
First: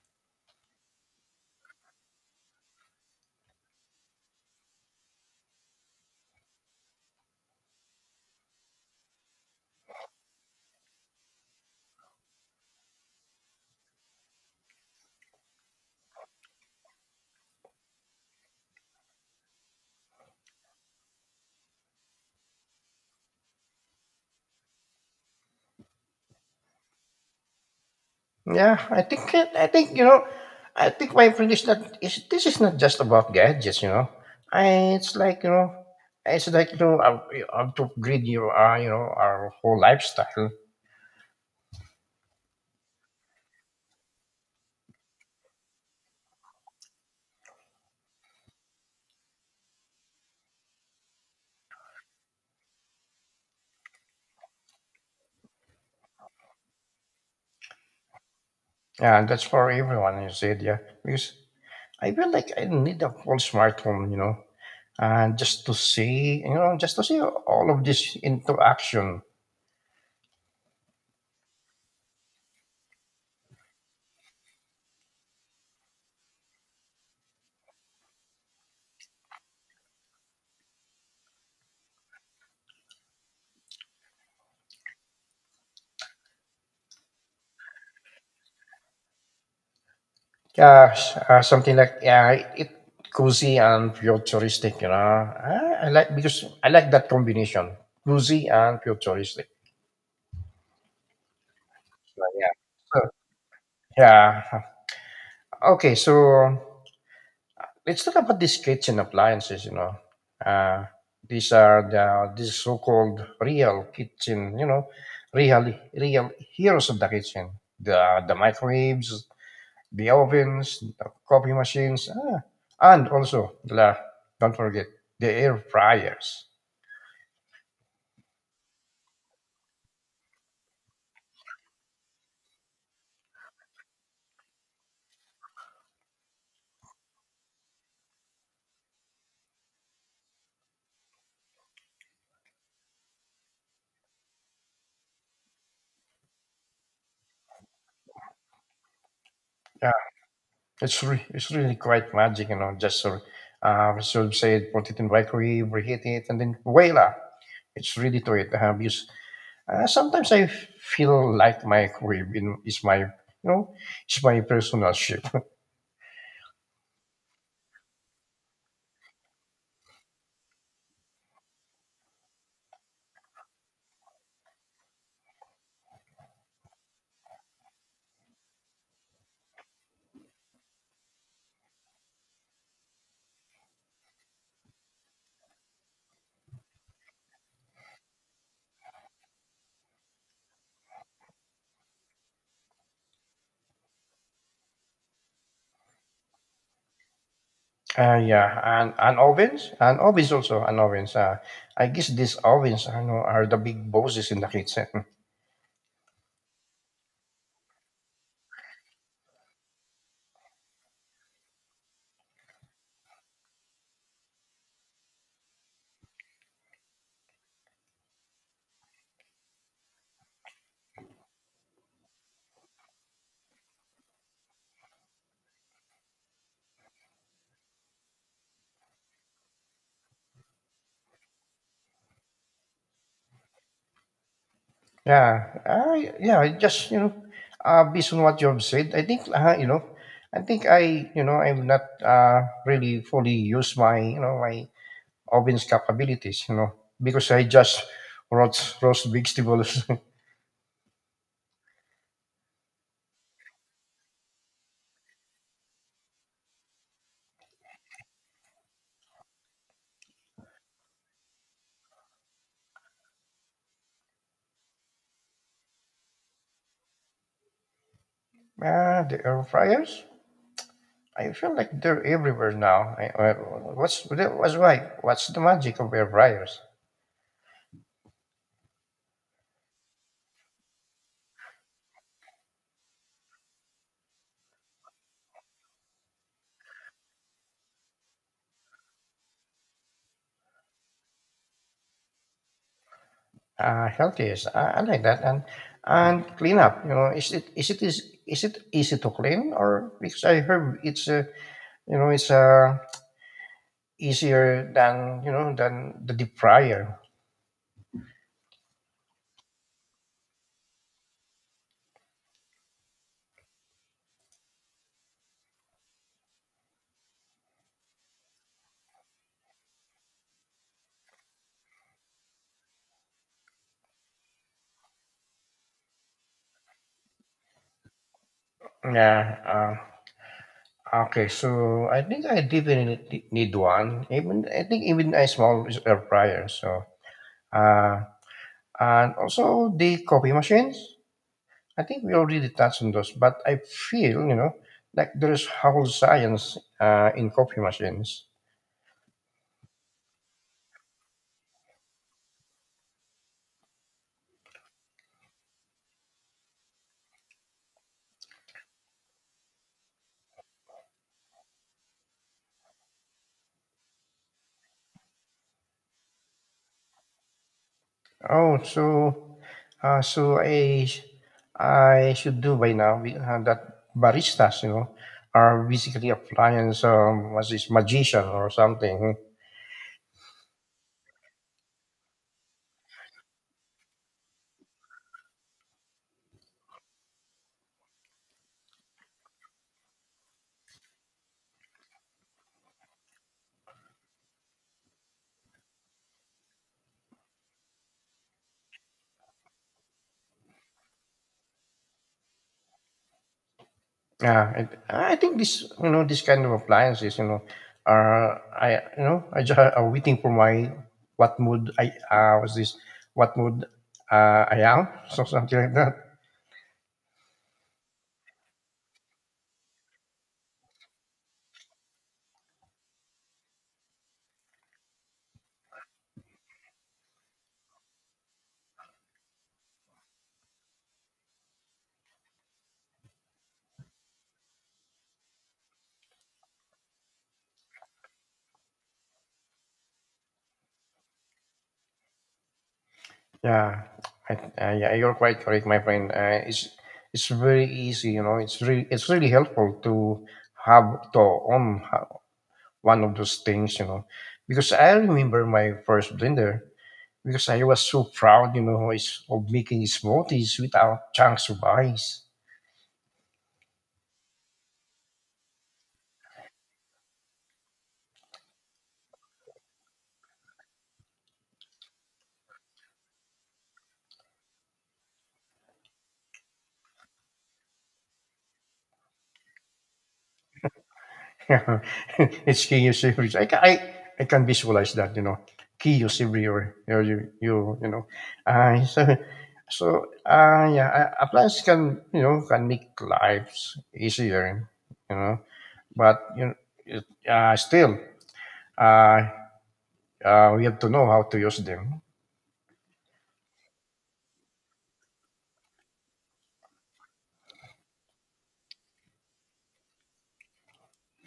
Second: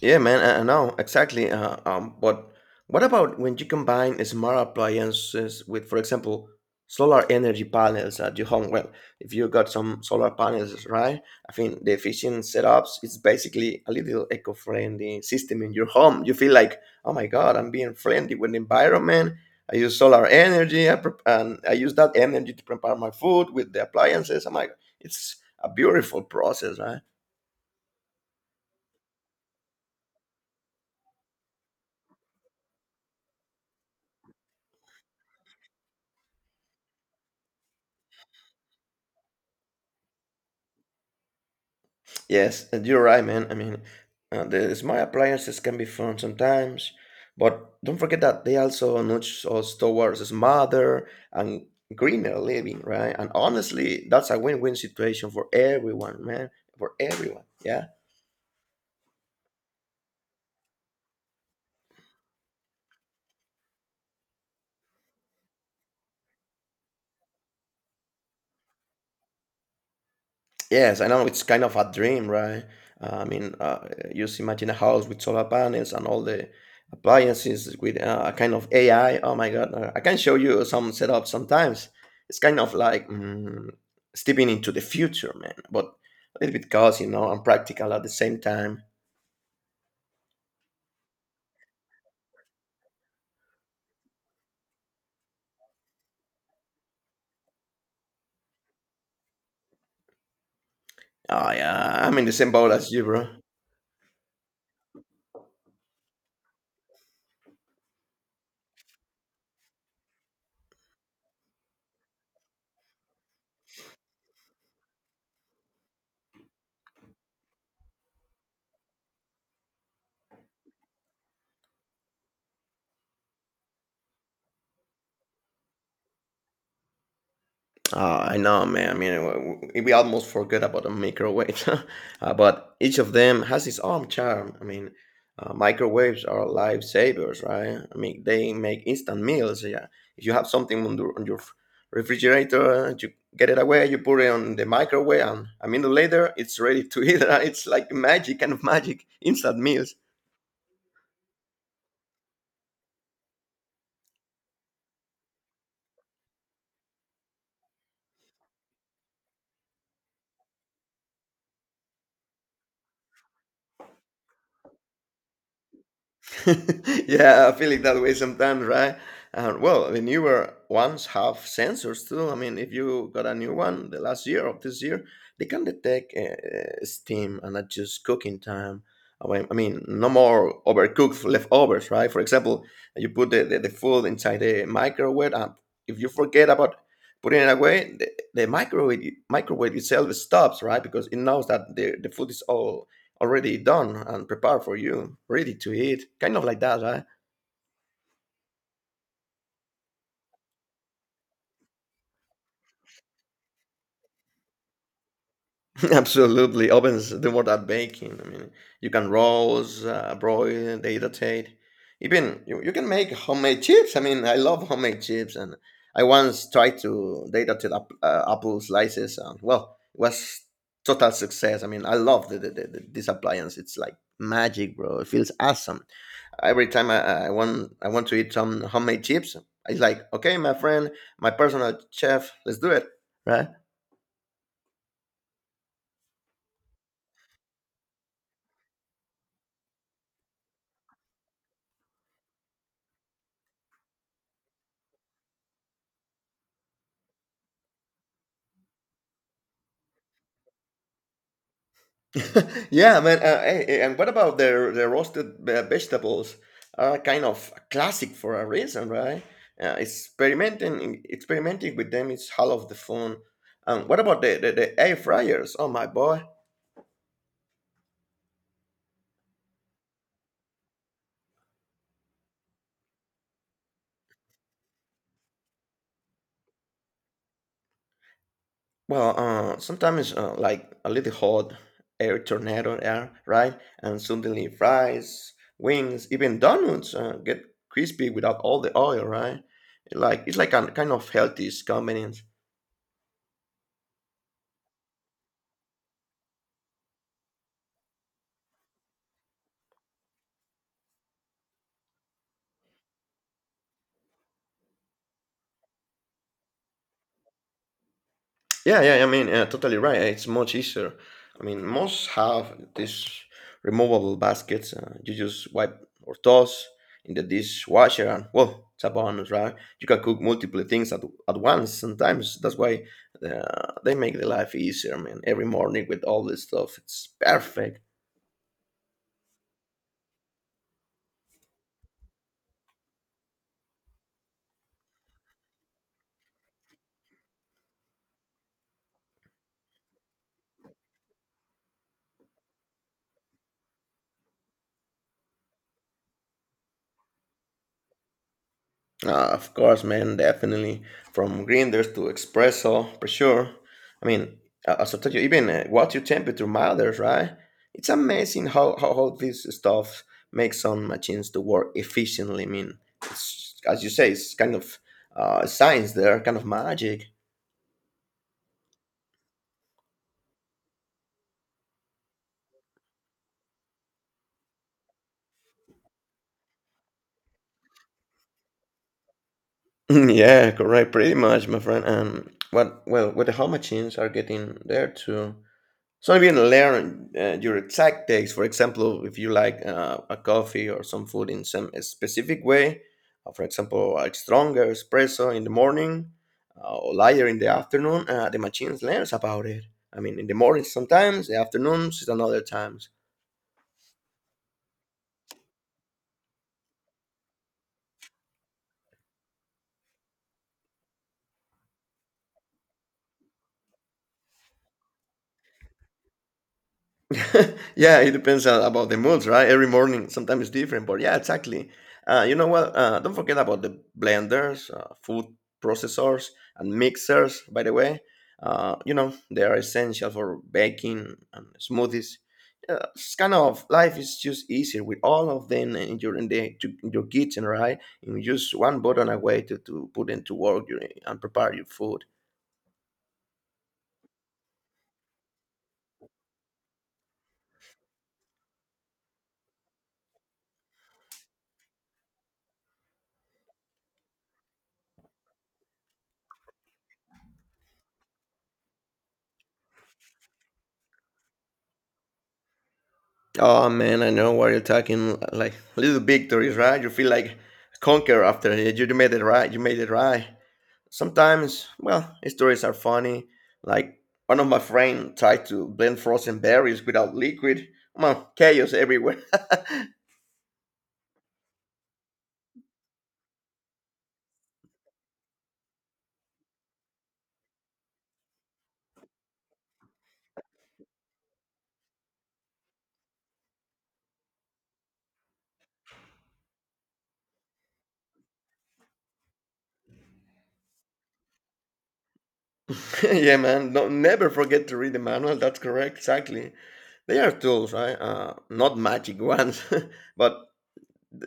Speaker 2: Yeah, man, I I know exactly. Uh, um, but what about when you combine smart appliances with, for example, solar energy panels at your home? Well, if you got some solar panels, right? I think the efficient setups is basically a little eco-friendly system in your home. You feel like, oh my God, I'm being friendly with the environment. I use solar energy, I prep- and I use that energy to prepare my food with the appliances. I'm like, it's a beautiful process, right?
Speaker 1: Yeah, I think it- I think you know, I think my friend is not is this is not just about gadgets, you know. I it's like you know, it's like you know, uh, you have to upgrade your uh, you know our whole lifestyle.
Speaker 2: Yes, and you're right, man. I mean, uh, the smart appliances can be fun sometimes, but don't forget that they also nudge us towards smarter and greener living, right? And honestly, that's a win-win situation for everyone, man. For everyone. Yeah.
Speaker 1: Yeah, and that's for everyone. You said yeah, because I feel like I need a whole smartphone, you know, and just to see you know just to see all of this into action.
Speaker 2: Yes, I know it's kind of a dream, right? Uh, I mean, uh, just imagine a house with solar panels and all the appliances with uh, a kind of A I. Oh my God, uh, I can show you some setup sometimes. It's kind of like mm, stepping into the future, man, but a little bit cozy, you know, and practical at the same time.
Speaker 1: Yeah, s- uh, something like yeah, it cozy and futuristic. You know, I, I like because I like that combination, cozy and futuristic.
Speaker 2: Oh yeah, I'm
Speaker 1: So,
Speaker 2: in the
Speaker 1: yeah,
Speaker 2: same boat as
Speaker 1: so,
Speaker 2: you, bro.
Speaker 1: yeah. Okay, so let's talk about these kitchen appliances. You know, uh, these are the these so-called real kitchen. You know, real real heroes of the kitchen. The the microwaves, the ovens, the coffee machines, ah, and also the la- don't forget the air fryers.
Speaker 2: Uh, I know, man. I mean, w- w- we almost forgot about the microwave, uh, but each of them has its own charm. I mean, uh, microwaves are lifesavers, right? I mean, they make instant meals. Yeah, if you have something on, the, on your f- refrigerator, you get it away, you put it on the microwave, and a minute later, it's ready to eat. It's like magic, kind of magic, instant
Speaker 1: Yeah,
Speaker 2: meals.
Speaker 1: it's re- it's really quite magic, you know. Just sort of, uh, so say put it in microwave, reheat it, and then voila, it's ready to eat. Uh, because uh, sometimes I feel like microwave in, is my you know is my personal ship. uh,
Speaker 2: Yeah, I feel it that way sometimes, right? And well, the newer ones have sensors too. I mean, if you got a new one the last year or this year, they can detect uh, steam and adjust cooking time. I mean, I mean, no more overcooked leftovers, right? For example, you put the, the, the food inside the microwave, and if you forget about putting it away, the, the microwave microwave itself stops, right? Because it knows that the, the food is all already done and prepared for you, ready to eat, kind of like that, right?
Speaker 1: yeah, and and ovens and ovens also and ovens. Uh, I guess these ovens I know are the big bosses in the kitchen.
Speaker 2: Absolutely, ovens do more than baking. I mean, you can roast, uh, broil, dehydrate, even you, you can make homemade chips. I mean, I love homemade chips, and I once tried to dehydrate up, uh, apple slices, and well, it was total success. I mean, I love the, the, the, this appliance. It's like magic, bro. It feels awesome. Every time I, I want I want to eat some homemade chips, it's like, okay, my friend, my personal chef, let's do it, right?
Speaker 1: Yeah, I yeah, just you know, uh, based on what you have said, I think uh, you know, I think I you know I'm not uh, really fully used my you know my oven's capabilities, you know, because I just roast roast vegetables.
Speaker 2: Yeah, man. Uh, hey, hey, and what about the the roasted uh, vegetables? Are kind of a classic for a reason, right? Uh, experimenting experimenting with them is half of the fun. Um, what about the, the, the air fryers? Oh my boy,
Speaker 1: Ah, the air fryers. I feel like they're everywhere now. I, I, what's what's why? What's the magic of air fryers?
Speaker 2: well, uh, sometimes uh, like a little hot air tornado, yeah, right? And suddenly fries, wings, even donuts uh, get crispy without all the oil, right? Like it's like a kind of healthy combination.
Speaker 1: Uh, healthiest. I, I like that. And and clean up. You know, is it is it is is it easy to clean or because I heard it's uh, you know it's uh, easier than you know than the deep fryer.
Speaker 2: Yeah, yeah, I mean, yeah, totally right. It's much easier. I mean, most have these removable baskets. Uh, you just wipe or toss in the dishwasher, and well, it's a bonus, right? You can cook multiple things at, at once sometimes. That's why uh, they make the life easier, man. Every morning with all this stuff, it's perfect.
Speaker 1: Yeah. Uh, okay. So I think I definitely need one. Even I think even a small air fryer. So uh, and also the coffee machines. I think we already touched on those, but I feel you know like there's whole science uh, in coffee machines.
Speaker 2: Uh, of course, man, definitely. From grinders to espresso, for sure. I mean, I- as I told you, even uh, water temperature matters, right? It's amazing how, how all this stuff makes some machines to work efficiently. I mean, it's, as you say, it's kind of uh, science there, kind of magic.
Speaker 1: Oh, so, uh, so I, I should do by now we- uh, that baristas, you know, are basically applying some what's this magician or something.
Speaker 2: Mm, Yeah, correct, pretty much, my friend. And what, well, what the home machines are getting there too. So maybe you learn uh, your exact taste. For example, if you like uh, a coffee or some food in some specific way, uh, for example, a stronger espresso in the morning uh, or lighter in the afternoon, uh, the machines learns about it. I mean, in the morning sometimes, the afternoons is another times.
Speaker 1: Yeah, and I think this, you know, this kind of appliances, you know, are I, you know, I just are waiting for my what mood I uh, was this, what mood uh, I am, so something like that.
Speaker 2: Yeah, it depends uh, about the moods, right? Every morning, sometimes it's different, but yeah, exactly. Uh, you know what? Uh, don't forget about the blenders, uh, food processors, and mixers. By the way, uh, you know they are essential for baking and smoothies. Uh, it's kind of life is just easier with all of them in your in the to, in your kitchen, right? You just one button away to, to put into work your, and prepare your food.
Speaker 1: Yeah, I, uh, yeah, you're quite correct, my friend. Uh, it's it's very easy, you know. It's really it's really helpful to have to own ho- one of those things, you know, because I remember my first blender because I was so proud, you know, is- of making smoothies without chunks of ice.
Speaker 2: Oh man, I know what you're talking. Like little victories, right? You feel like a conqueror after it. You made it right. You made it right. Sometimes, well, stories are funny. Like one of my friends tried to blend frozen berries without liquid. Man, chaos everywhere.
Speaker 1: it's key chaos everywhere. I, ca- I, I can visualize that, you know, chaos everywhere. You, know, you, you, you know. Uh, so, so uh, yeah, uh, appliance can, you know, can make lives easier, you know, but, you know, it, uh, still, uh, uh, we have to know how to use them.
Speaker 2: Yeah, man. No, never forget to read the manual. That's correct. Exactly. They are tools, right? Uh, not magic ones, but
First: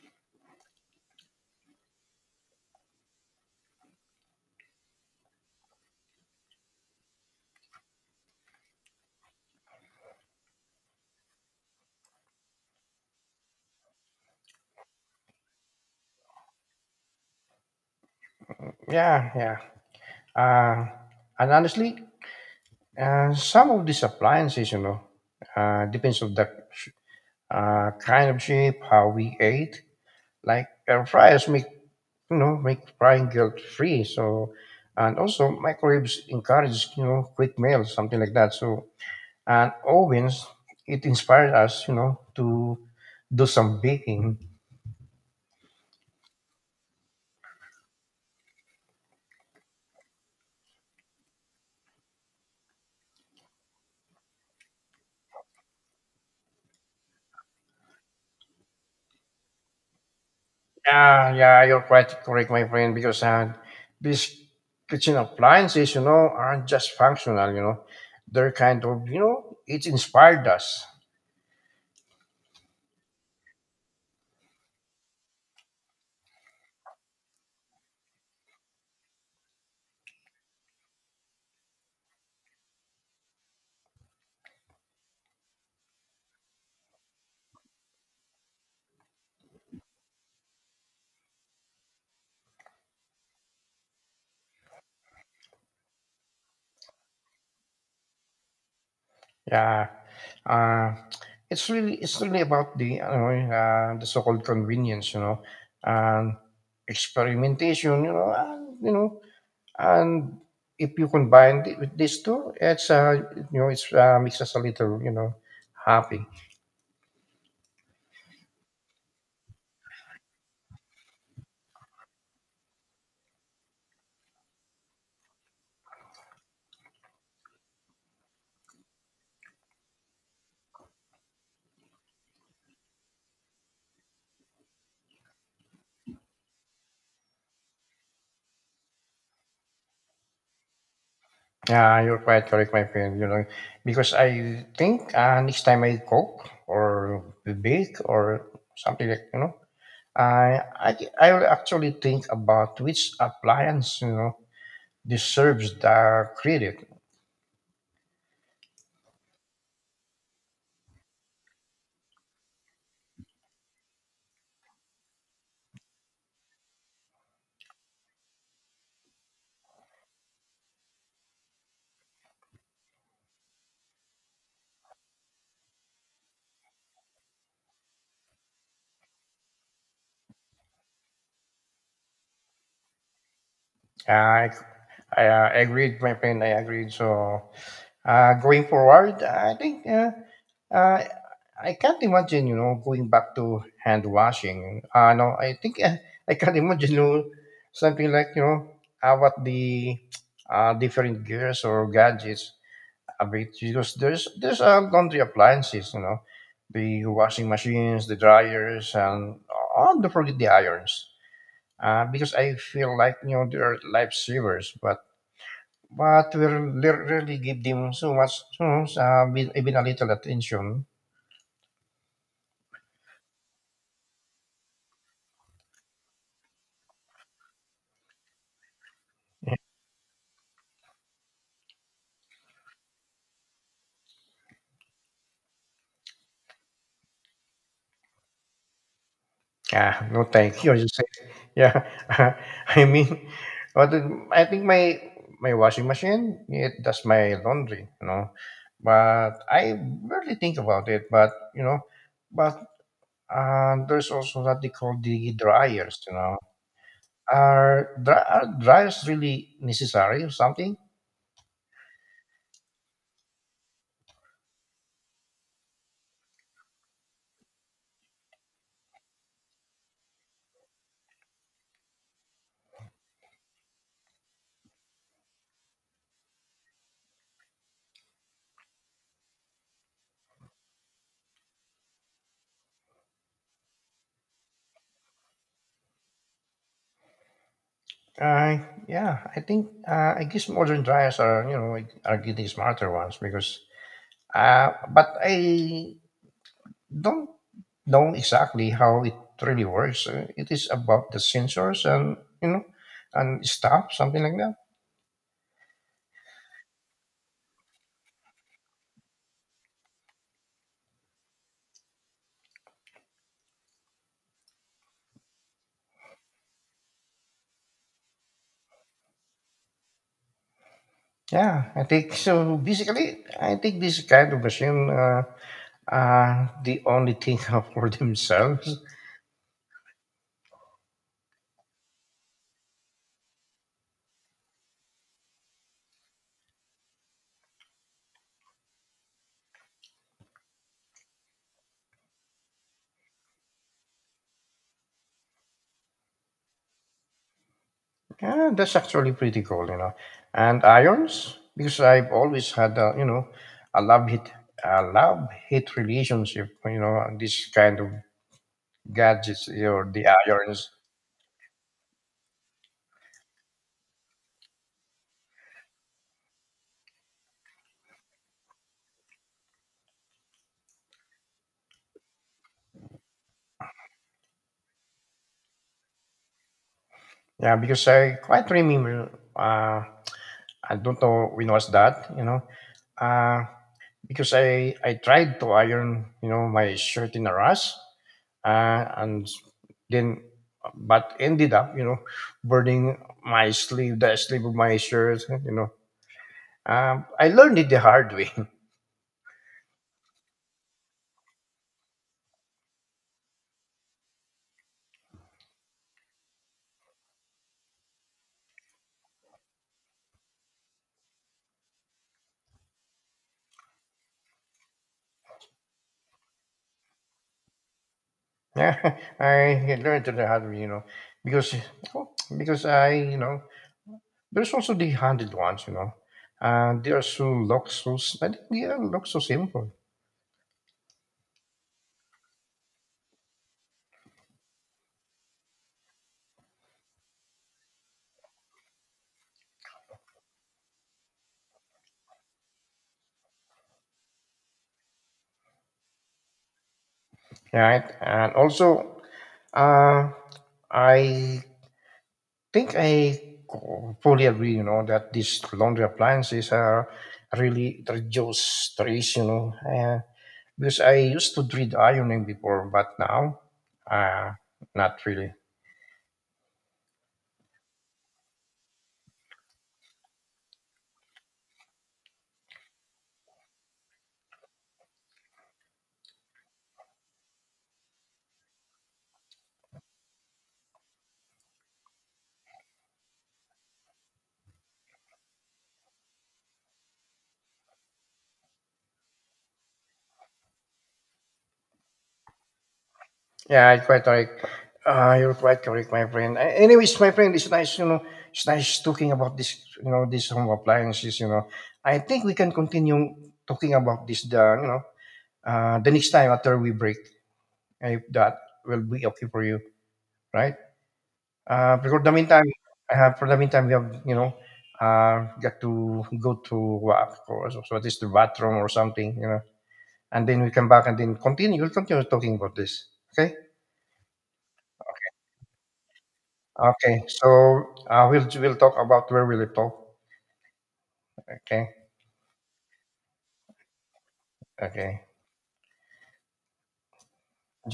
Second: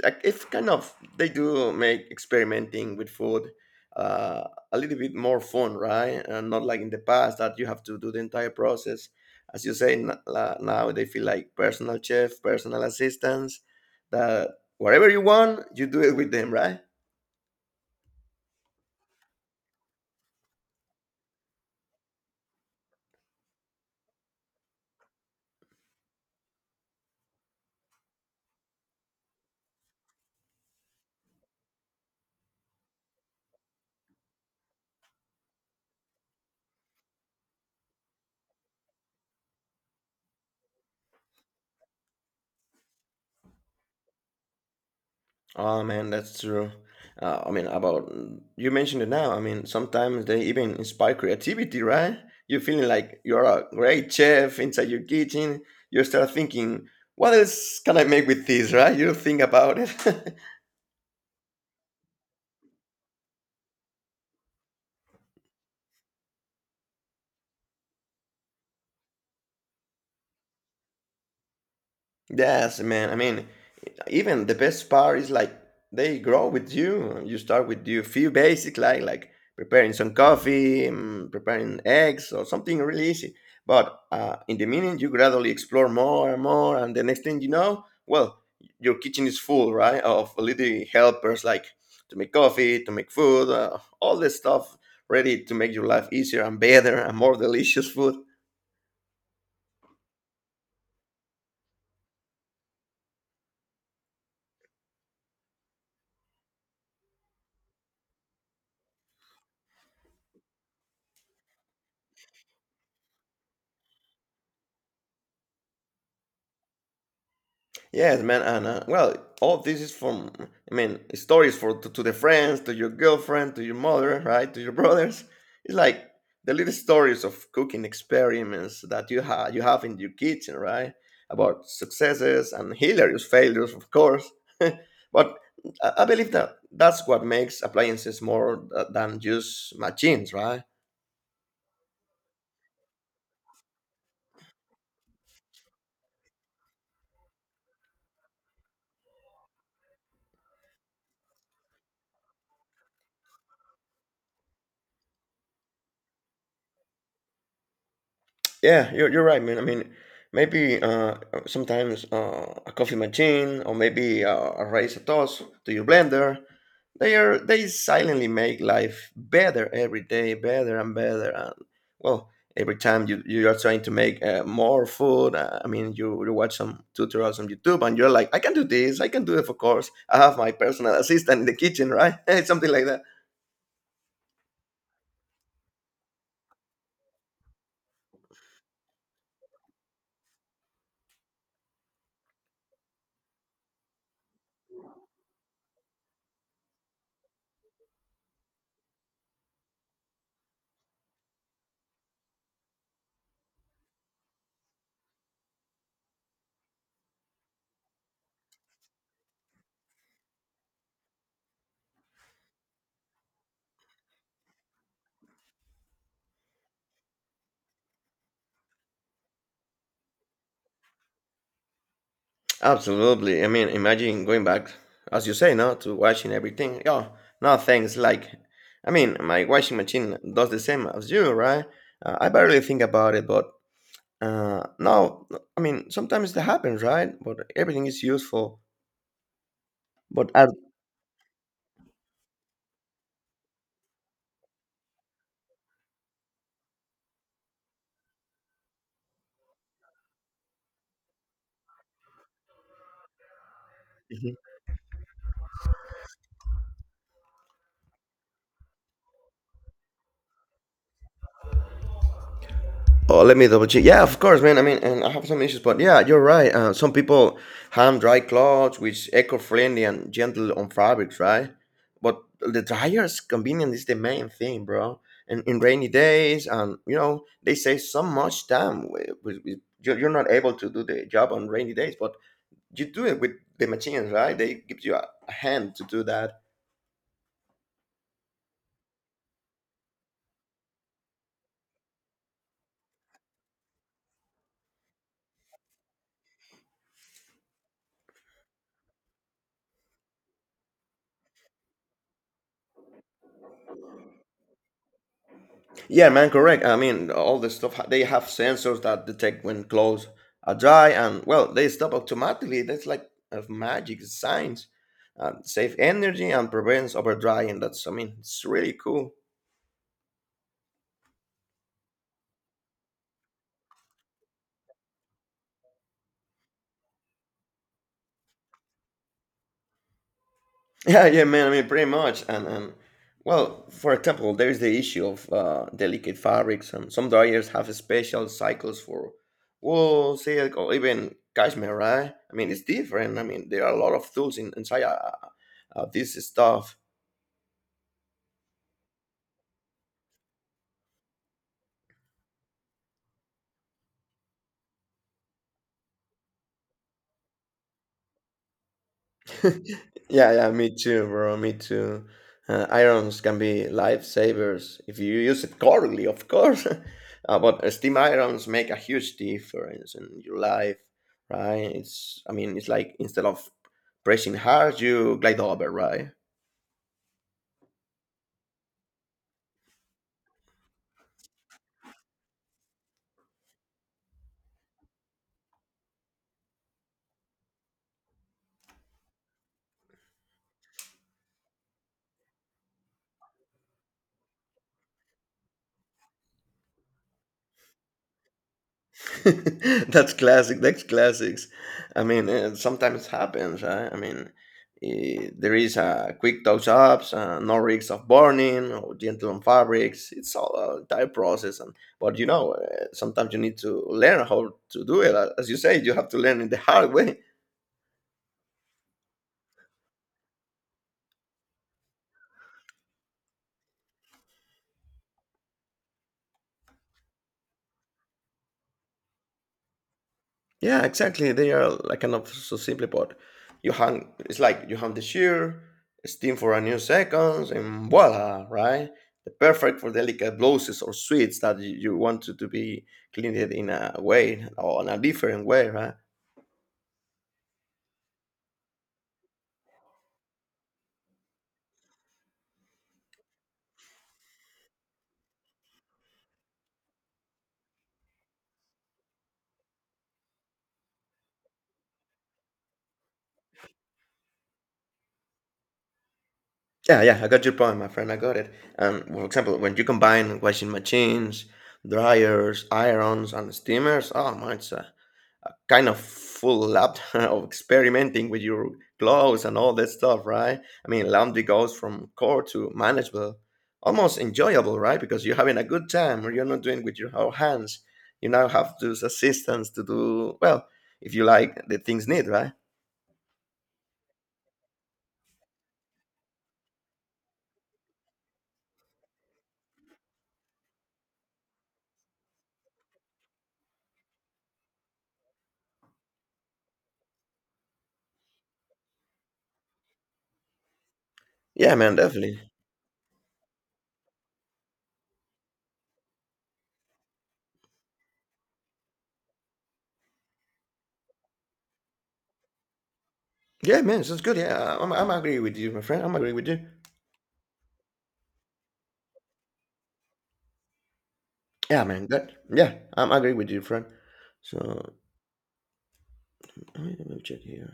Speaker 2: like, it's kind of they do make experimenting with food uh, a little bit more fun, right? And not like in the past that you have to do the entire process. As you say n- la- now, they feel like personal chef, personal assistants. That whatever you want, you do it with them, right?
Speaker 1: Yeah, yeah. Uh, and honestly, uh, some of these appliances, you know, uh, depends on the uh, kind of shape, how we ate, like air fryers make you know make frying guilt free so and also microwaves encourage you know quick meals something like that so and ovens it inspired us you know to do some baking
Speaker 2: Oh man, that's true. Uh, I mean, about you mentioned it now. I mean, sometimes they even inspire creativity, right? You're feeling like you're a great chef inside your kitchen. You start thinking, what else can I make with this, right? You think about it.
Speaker 1: yeah yeah you're quite correct my friend because uh, these kitchen appliances you know aren't just functional you know they're kind of you know it inspired us.
Speaker 2: Yes, man. I mean, even the best part is like they grow with you. You start with you few basic like like preparing some coffee, mm, preparing eggs, or something really easy. But uh, in the meaning, you gradually explore more and more, and the next thing you know, well, your kitchen is full, right, of little helpers like to make coffee, to make food, uh, all this stuff ready to make your life easier and better and more delicious food.
Speaker 1: Yeah, uh, it's really it's really about the you know, uh, the so-called convenience, you know, and experimentation, you know, and you know, and if you combine it with these two, it's uh, you know, it's uh, makes us a little, you know, happy.
Speaker 2: Yes, man, and uh, well, all this is from, I mean, stories for to, to the friends, to your girlfriend, to your mother, right, to your brothers. It's like the little stories of cooking experiments that you have you have in your kitchen, right? About successes and hilarious failures, of course. But I, I believe that that's what makes appliances more th- than just machines, right?
Speaker 1: Yeah, you're quite correct, my friend. You know, because I think uh, next time I cook or bake or something like you know, I I I will actually think about which appliance, you know deserves the credit.
Speaker 2: Yeah, you're you're right, man. I mean, maybe uh, sometimes uh, a coffee machine or maybe uh, a rice toast to your blender, they are they silently make life better every day, better and better. And well, every time you you are trying to make uh, more food, uh, I mean, you you watch some tutorials on YouTube and you're like, I can do this, I can do it. Of course, I have my personal assistant in the kitchen, right? Something like that.
Speaker 1: I, I uh, agreed, my friend. I agreed. So, uh, going forward, I think uh, uh, I can't imagine, you know, going back to hand washing. Uh, no, I think uh, I can't imagine you know, something like, you know, uh, what the uh, different gears or gadgets of it. Because there's, there's uh, laundry appliances, you know, the washing machines, the dryers, and uh, don't forget the irons. uh, because I feel like you know they're lifesavers, but but we re- really give them so much, so much, uh, with even a little attention.
Speaker 2: Absolutely. I mean, imagine going back, as you say, no, to washing everything. Oh, no, thanks. Like, I mean, my washing machine does the same as you, right? Uh, I barely think about it, but uh, no, I mean, sometimes that happens, right? But everything is useful.
Speaker 1: Ah, no,
Speaker 2: But are
Speaker 1: thank you. You say, yeah. I mean, what did- I think my my washing machine it does my laundry, you know, but I barely think about it. But you know, but uh, there's also what they call the dryers, you know. Are, dry, are dryers really necessary or something?
Speaker 2: Oh, let me double check. Yeah, of course, man. I mean, and I have some issues, but yeah, you're right. Uh, some people hand dry clothes, which eco-friendly and gentle on fabrics, right? But the dryer's convenience is the main thing, bro. And in rainy days, and you know, they save so much time. With, with, with, you're you're not able to do the job on rainy days, but you do it with the machines, right? They give you a a hand to do that.
Speaker 1: Uh, yeah, I think uh, I guess modern dryers are you know like, are getting smarter ones because uh, but I don't know exactly how it really works. Uh, It is about the sensors and you know and stuff, something like that.
Speaker 2: Yeah, man, correct. I mean, all the stuff ha- they have sensors that detect when clothes are dry, and well, they stop automatically. That's like a magic science. Uh, save energy and prevents over drying. That's I mean, it's really cool.
Speaker 1: Yeah, I think so. Basically, I think this kind of machine uh, uh, they only think of for themselves.
Speaker 2: Yeah, yeah, man. I mean, pretty much. And and well, for example, there is the issue of uh, delicate fabrics. And some dyers have special cycles for wool, silk, or even cashmere. Right? I mean, it's different. I mean, there are a lot of tools in, inside uh, uh, this stuff.
Speaker 1: Yeah, that's actually pretty cool, you know. And irons, because I've always had, a, you know, a love hit, a love hate relationship, you know, and this kind of gadgets or the
Speaker 2: Yeah, yeah, me
Speaker 1: irons.
Speaker 2: too, bro. Me too. Uh, irons can be lifesavers if you use it correctly, of course. Uh, but steam irons make a huge difference in your life, right? It's, I mean, it's like instead of pressing hard, you glide over, right?
Speaker 1: Yeah, because I quite remember. Uh, I don't know when was that, you know, uh, because I I tried to iron, you know, my shirt in a rush, uh, and then but ended up, you know, burning my sleeve, the sleeve of my shirt, you know. Um, I learned it the hard way.
Speaker 2: That's classic. That's classics. I mean, uh, sometimes happens. Right? I mean, eh, there is uh, quick touch-ups, uh, no risks of burning or gentle on fabrics. It's all a entire process, and but you know, uh, sometimes you need to learn how to do it. Uh, As you say, you have to learn it the hard way.
Speaker 1: Yeah, I learned it the hard way, you know, because oh, because I, you know, there's also the handed ones, you know. Uh, they are so look so s- I think they are look so simple,
Speaker 2: Yeah, exactly. They are like kind of so simply put. You hang it's like you hang the shear, steam for a few seconds, and voila, right? The perfect for delicate blouses or sweets that you you want to, to be cleaned in a way or in a different way, right?
Speaker 1: right? And also, uh, I think I fully agree, you know, that these laundry appliances are really reduce stress, you know, uh, because I used to dread ironing before, but now, uh, not really.
Speaker 2: Yeah, yeah, I got your point, my friend. I got it. And for example, when you combine washing machines, dryers, irons, and steamers, oh man, it's a, a kind of full lab of experimenting with your clothes and all that stuff, right? I mean, laundry goes from core to manageable, almost enjoyable, right? Because you're having a good time, or you're not doing with your whole hands. You now have those assistants to do well if you like the things need, right?
Speaker 1: Yeah, I quite like, uh, you're quite correct, my friend. A- Anyways, my friend, it's nice, you know, it's nice talking about this, you know, these home appliances, you know. I think we can continue talking about this, the, you know, uh, the next time after we break, if that will be okay for you, right?
Speaker 2: Yeah,
Speaker 1: Uh,
Speaker 2: man,
Speaker 1: for the
Speaker 2: definitely.
Speaker 1: meantime, I have for the meantime we have you know uh, got to go to what, or so, so at least the bathroom or something you know, and then we come back and then continue. We'll continue talking about this. Okay.
Speaker 2: Yeah, man, sounds good. Yeah, uh, I'm, I'm agree with you, my friend. I'm agree with you.
Speaker 1: Okay. So uh, we'll we'll talk about where we live. Talk. Okay.
Speaker 2: Yeah, man, that yeah, I'm agree with you, friend. So
Speaker 1: Okay.
Speaker 2: let me let me check here.